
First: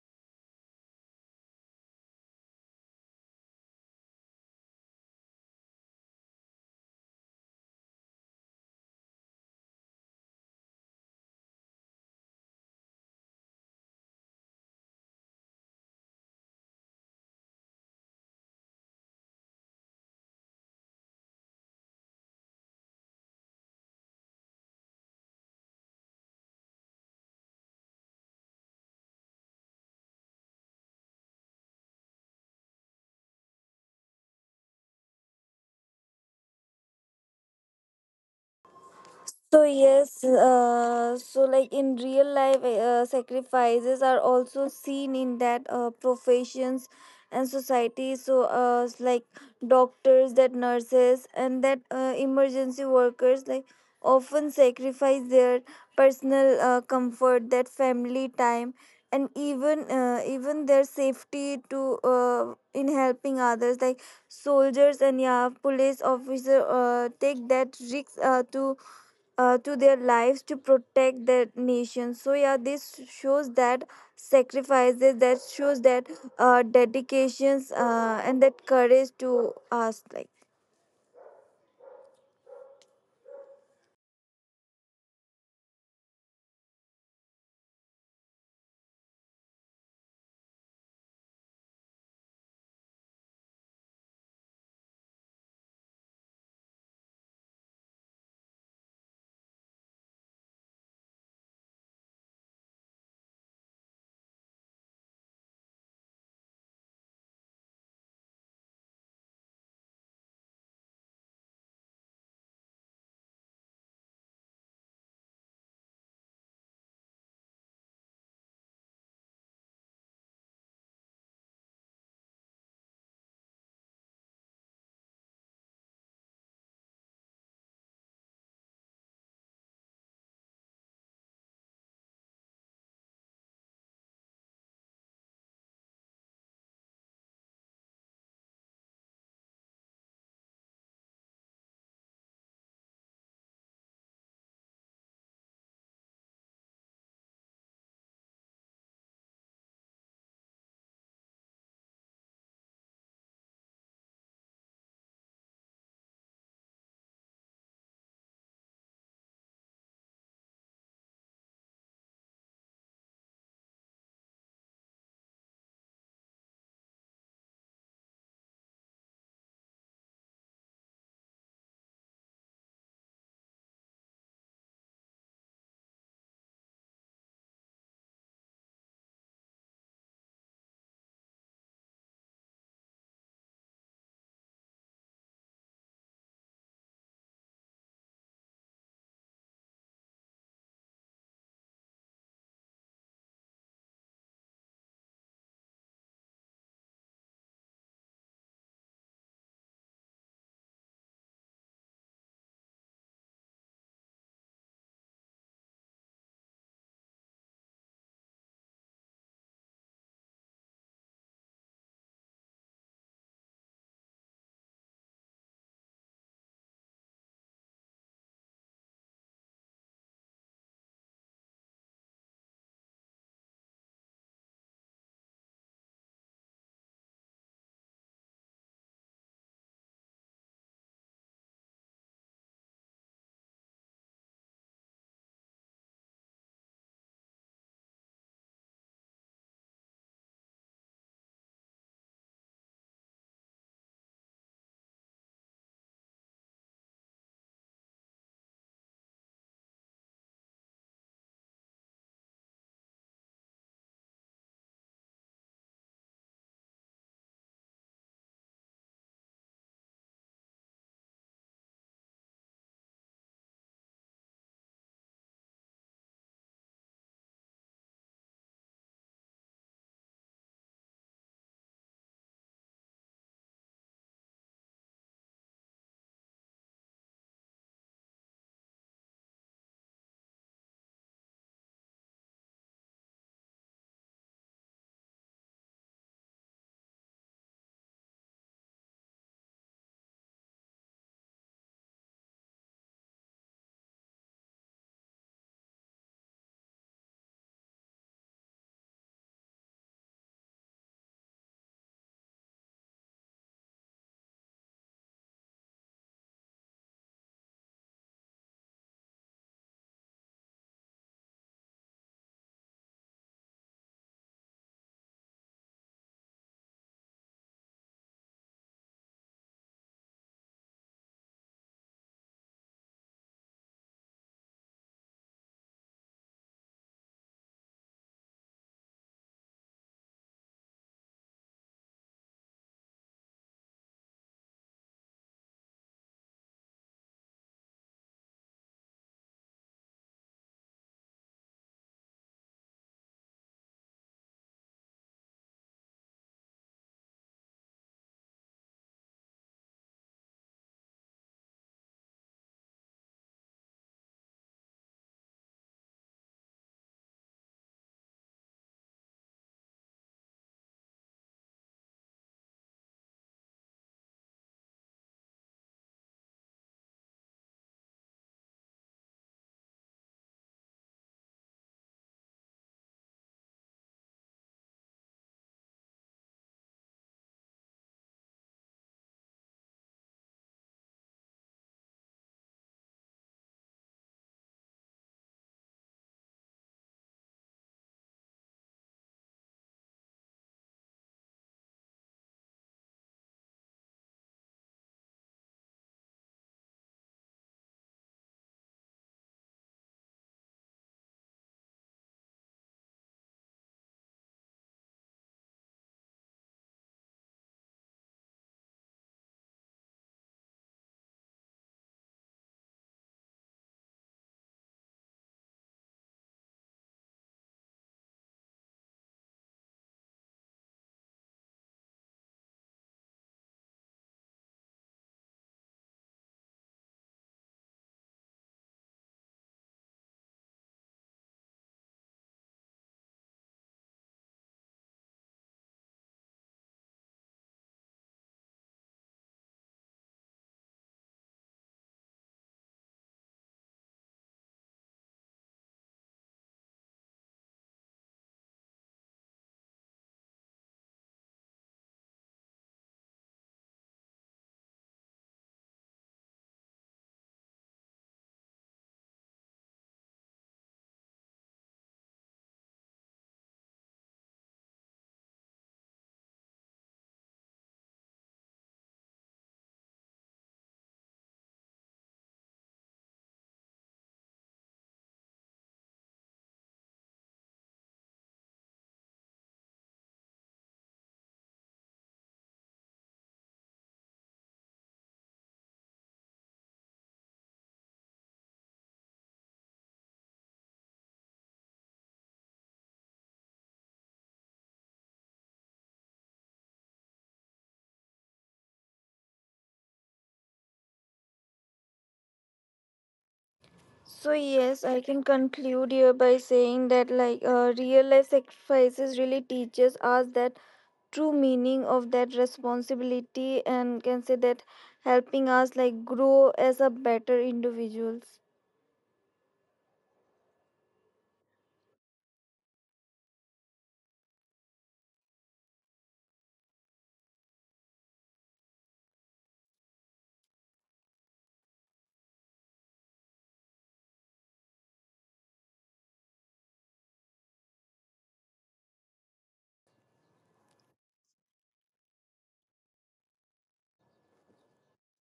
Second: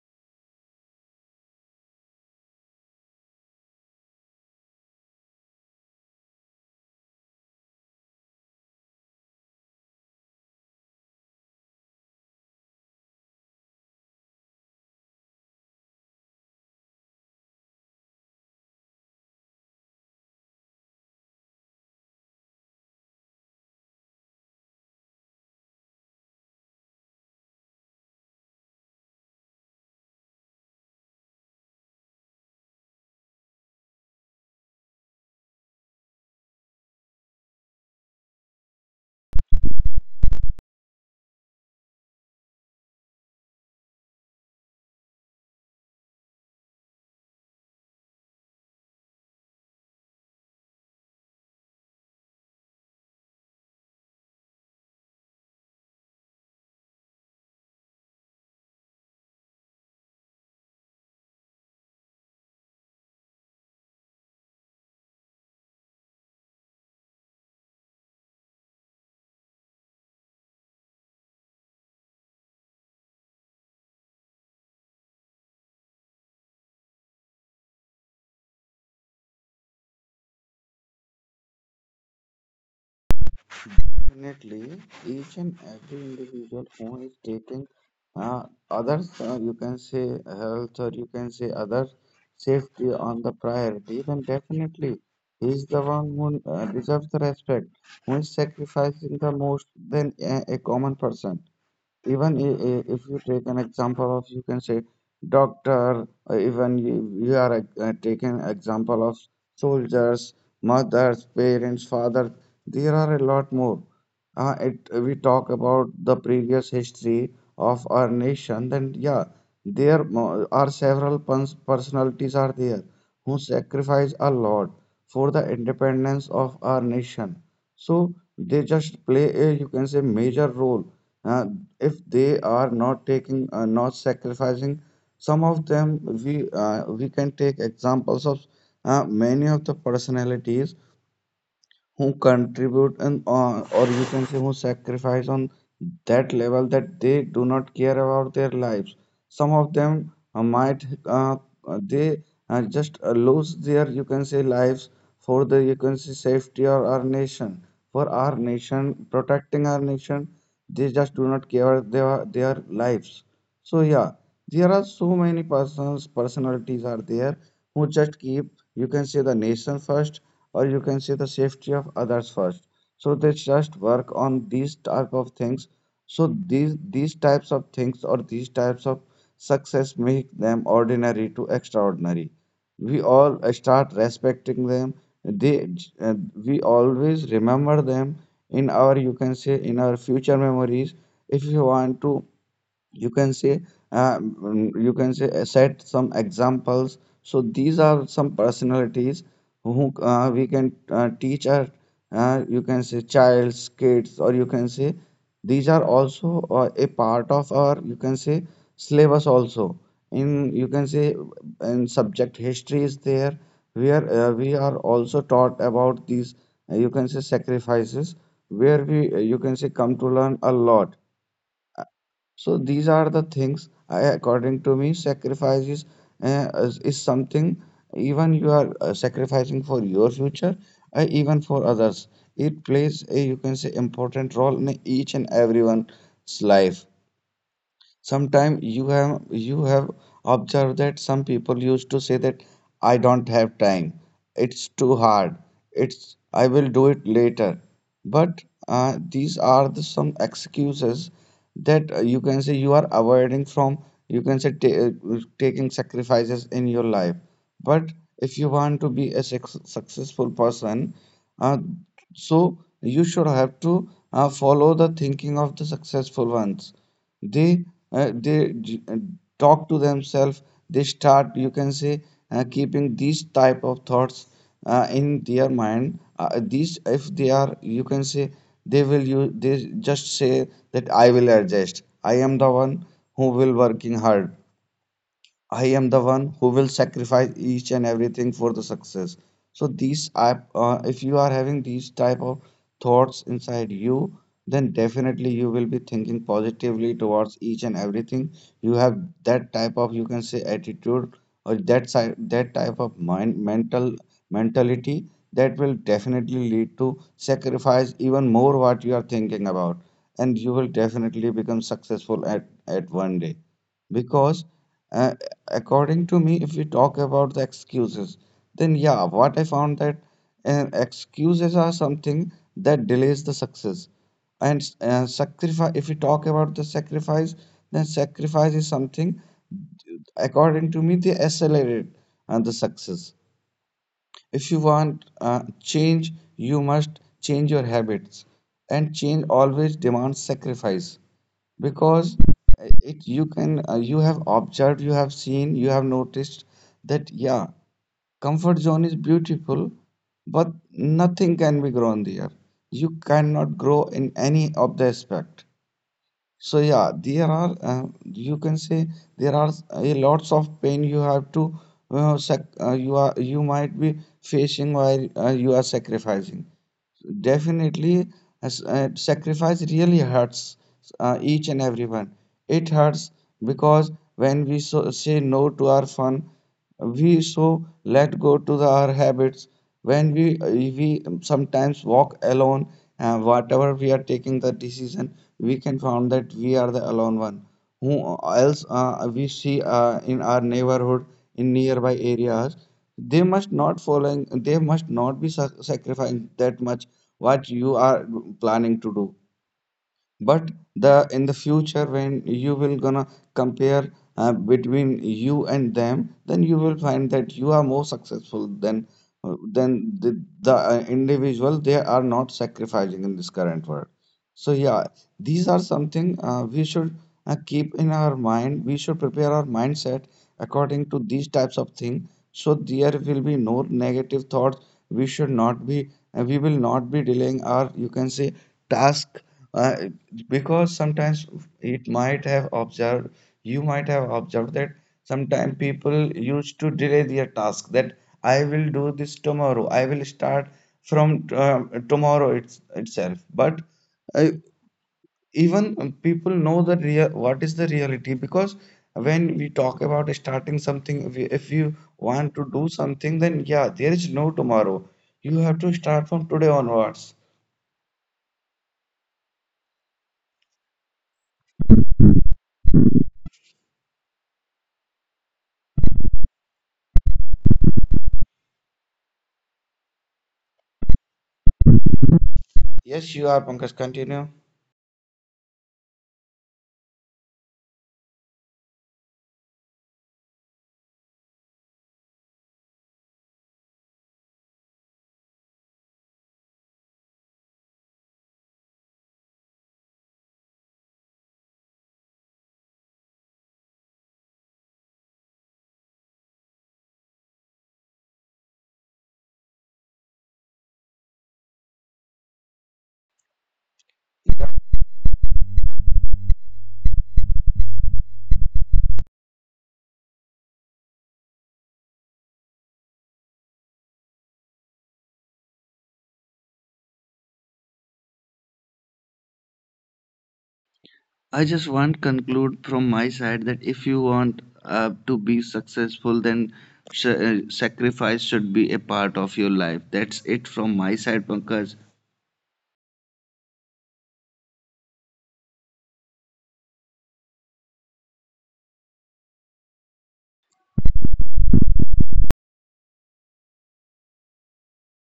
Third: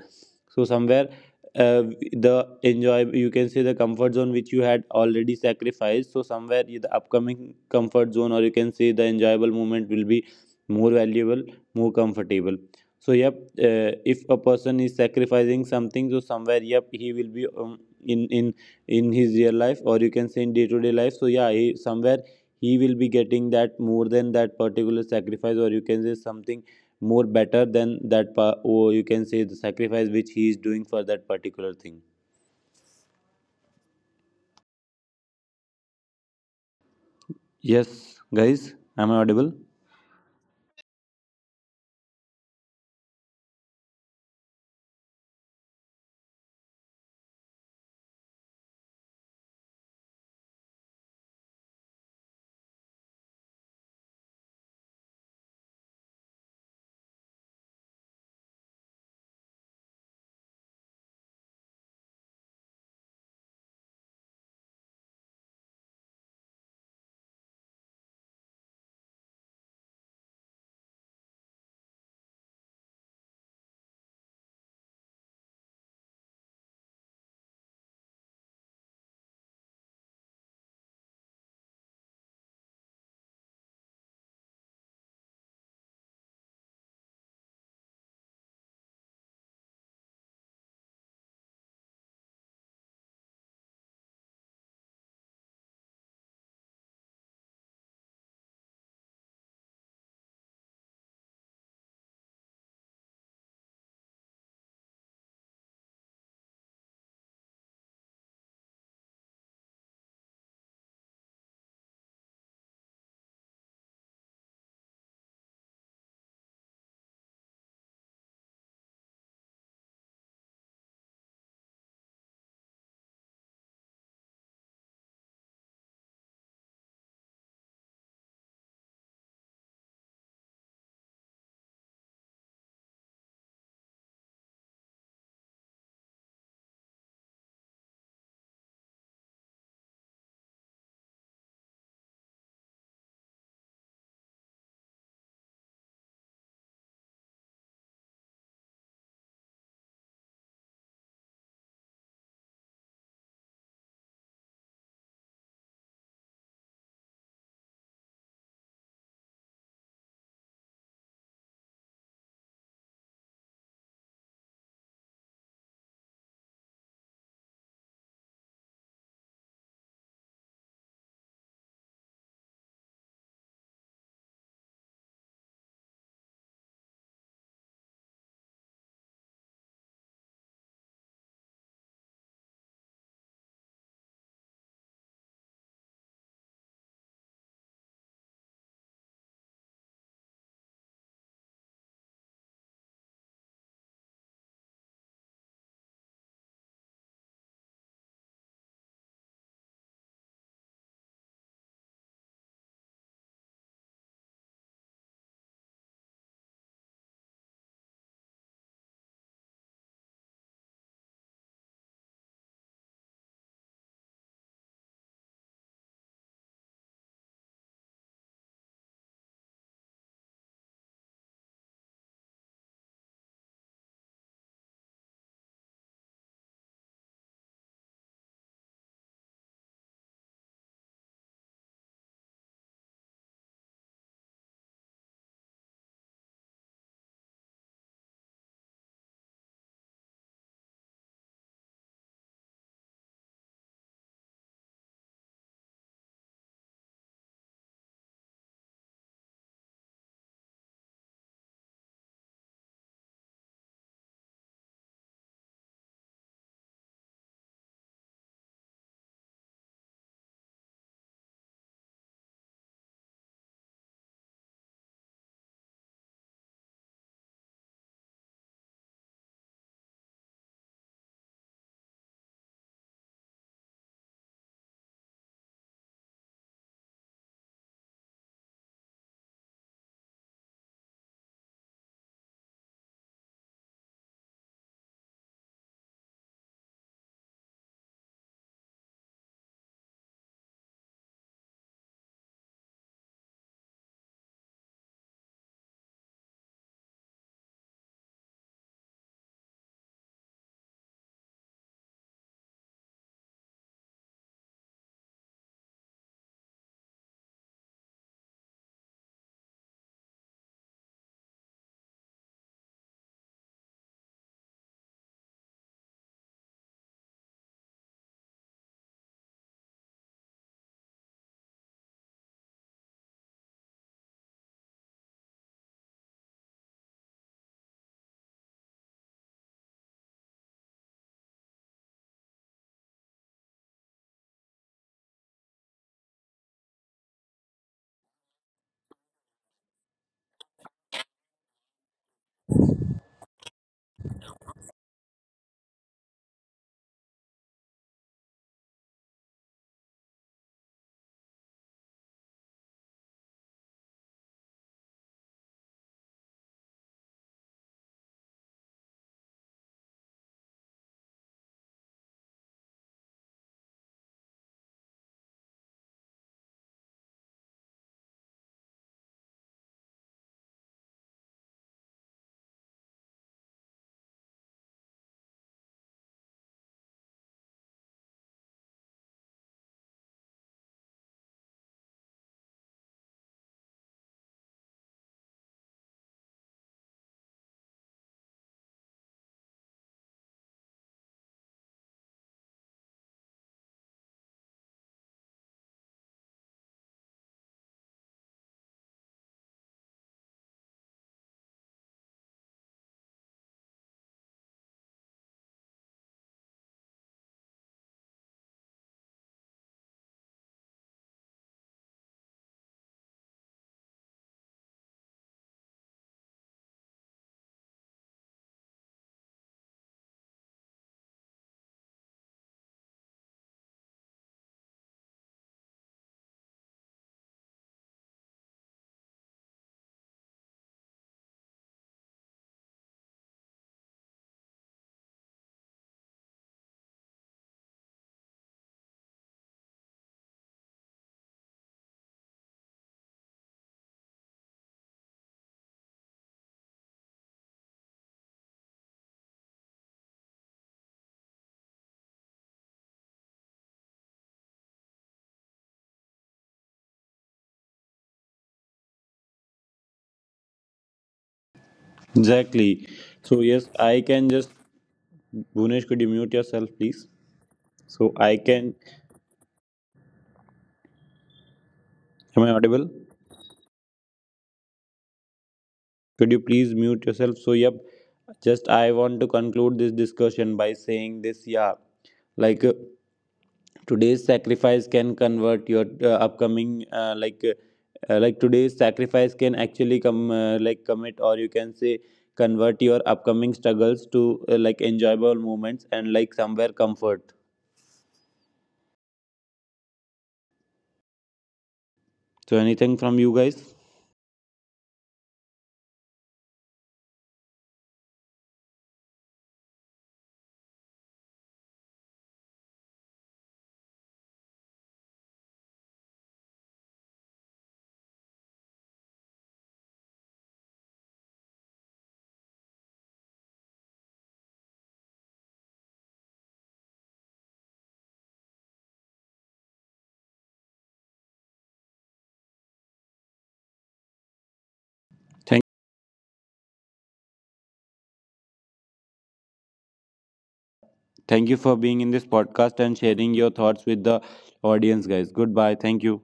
Speaker 1: So somewhere uh, the enjoy you can say the comfort zone which you had already sacrificed, so somewhere yeah, the upcoming comfort zone or you can say the enjoyable moment will be more valuable, more comfortable. So yep, if a person is sacrificing something, so somewhere yep he will be in in in his real life or you can say in day to day life, so yeah he, somewhere he will be getting that more than that particular sacrifice, or you can say something more better than that or you can say the sacrifice which he is doing for that particular thing. Yes guys, am I audible?
Speaker 3: So yes, so like in real life, sacrifices are also seen in that professions and society. So like doctors, that nurses, and that emergency workers, like often sacrifice their personal comfort, that family time, and even their safety to in helping others. Like soldiers and yeah, police officer take that risk to their lives to protect their nation. So yeah, this shows that sacrifices, that shows that dedications and that courage to us. Like
Speaker 2: Definitely, each and every individual who is taking uh, others, you can say health, or you can say other safety, on the priority, then definitely he is the one who deserves the respect, who is sacrificing the most than a common person. Even if you take an example of you can say doctor, or even you, you are taking example of soldiers, mothers, parents, fathers, there are a lot more. It we talk about the previous history of our nation, then yeah, there are several personalities are there who sacrifice a lot for the independence of our nation. So they just play a you can say major role. uh, if they are not taking not sacrificing, some of them, we can take examples of many of the personalities who contribute and or you can say who sacrifice on that level that they do not care about their lives. Some of them might they just lose their you can say lives for the you can say safety or our nation, for our nation, protecting our nation, they just do not care their lives. So yeah, there are so many persons personalities are there who just keep you can say the nation first, or you can say the safety of others first. So they just work on these type of things. So these types of things, or these types of success, make them ordinary to extraordinary. We all start respecting them. They uh, we always remember them in our you can say in our future memories. If you want to you can say you can say set some examples, so these are some personalities who we can teach our you can say childs, kids, or you can say these are also a part of our you can say syllabus also, in you can say in subject history is there, where we are also taught about these you can say sacrifices, where we you can say come to learn a lot. So these are the things, I, according to me, sacrifices is something. Even you are sacrificing for your future, even for others. It plays a you can say important role in each and everyone's life. Sometimes you have observed that some people used to say that I don't have time. It's too hard. It's I will do it later. But these are the some excuses that you can say you are avoiding from. You can say taking sacrifices in your life. But if you want to be a successful person, uh, so you should have to follow the thinking of the successful ones. they uh, they j- uh, Talk to themselves, they start you can say keeping these type of thoughts in their mind. These if they are you can say, they will you they just say that, I will adjust, I am the one who will working hard, I am the one who will sacrifice each and everything for the success. So these are, if you are having these type of thoughts inside you, then definitely you will be thinking positively towards each and everything. You have that type of you can say attitude, or that side, that type of mind mental mentality, that will definitely lead to sacrifice even more what you are thinking about, and you will definitely become successful at one day, because uh, according to me, if we talk about the excuses, then yeah, what I found that excuses are something that delays the success, and sacrifice, if we talk about the sacrifice, then sacrifice is something, according to me, they accelerate the success. If you want change, you must change your habits, and change always demands sacrifice, because it you can you have observed, you have seen, you have noticed that, yeah, comfort zone is beautiful, but nothing can be grown there. You cannot grow in any of the aspect. So yeah, there are you can say there are a lots of pain you have to you are you might be facing while you are sacrificing. Definitely, sacrifice really hurts each and everyone. It hurts because when say no to our fun, we so let go to our habits, when we sometimes walk alone, and whatever we are taking the decision, we can found that we are the alone one who else. We see in our neighborhood, in nearby areas, they must not following, they must not be sacrificing that much what you are planning to do. But the in the future when you will gonna compare between you and them, then you will find that you are more successful than the individual they are not sacrificing in this current world. So yeah, these are something we should keep in our mind, we should prepare our mindset according to these types of things. So there will be no negative thoughts, we should not be we will not be delaying our you can say task. uh, because sometimes it might have observed, you might have observed that sometimes people used to delay their task that, I will do this tomorrow, I will start from tomorrow it's, itself. But uh, even people know the real what is the reality, because when we talk about starting something, if you want to do something, then yeah, there is no tomorrow, you have to start from today onwards.
Speaker 1: Exactly. So yes, I can just, Bhunesh, could you mute yourself, please? So I can. Am I audible?
Speaker 2: Yes, you are, Pankaj, continue.
Speaker 1: Could you please mute yourself? So, yep, just I want to conclude this discussion by saying this, yeah, like today's sacrifice can convert your upcoming, like today's sacrifice can actually come, like, commit or you can say convert your upcoming struggles to like enjoyable moments and like somewhere comfort. So, anything from you guys?
Speaker 3: so, yes, I can conclude here by saying that like real life sacrifices really teaches us that true meaning of that responsibility and can say that helping us like grow as a better individuals.
Speaker 2: I just want conclude from my side that if you want to be successful, then sacrifice should be a part of your life. That's it from my side, Pankaj.
Speaker 1: Thank, thank you for being in this podcast and sharing your thoughts with the audience, guys. Goodbye. Thank you.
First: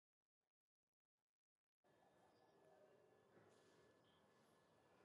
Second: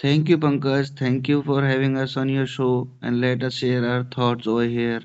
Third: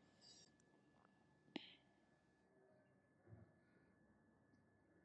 Speaker 2: Thank you, Pankaj. Thank you for having us on your show and let us share our thoughts over here.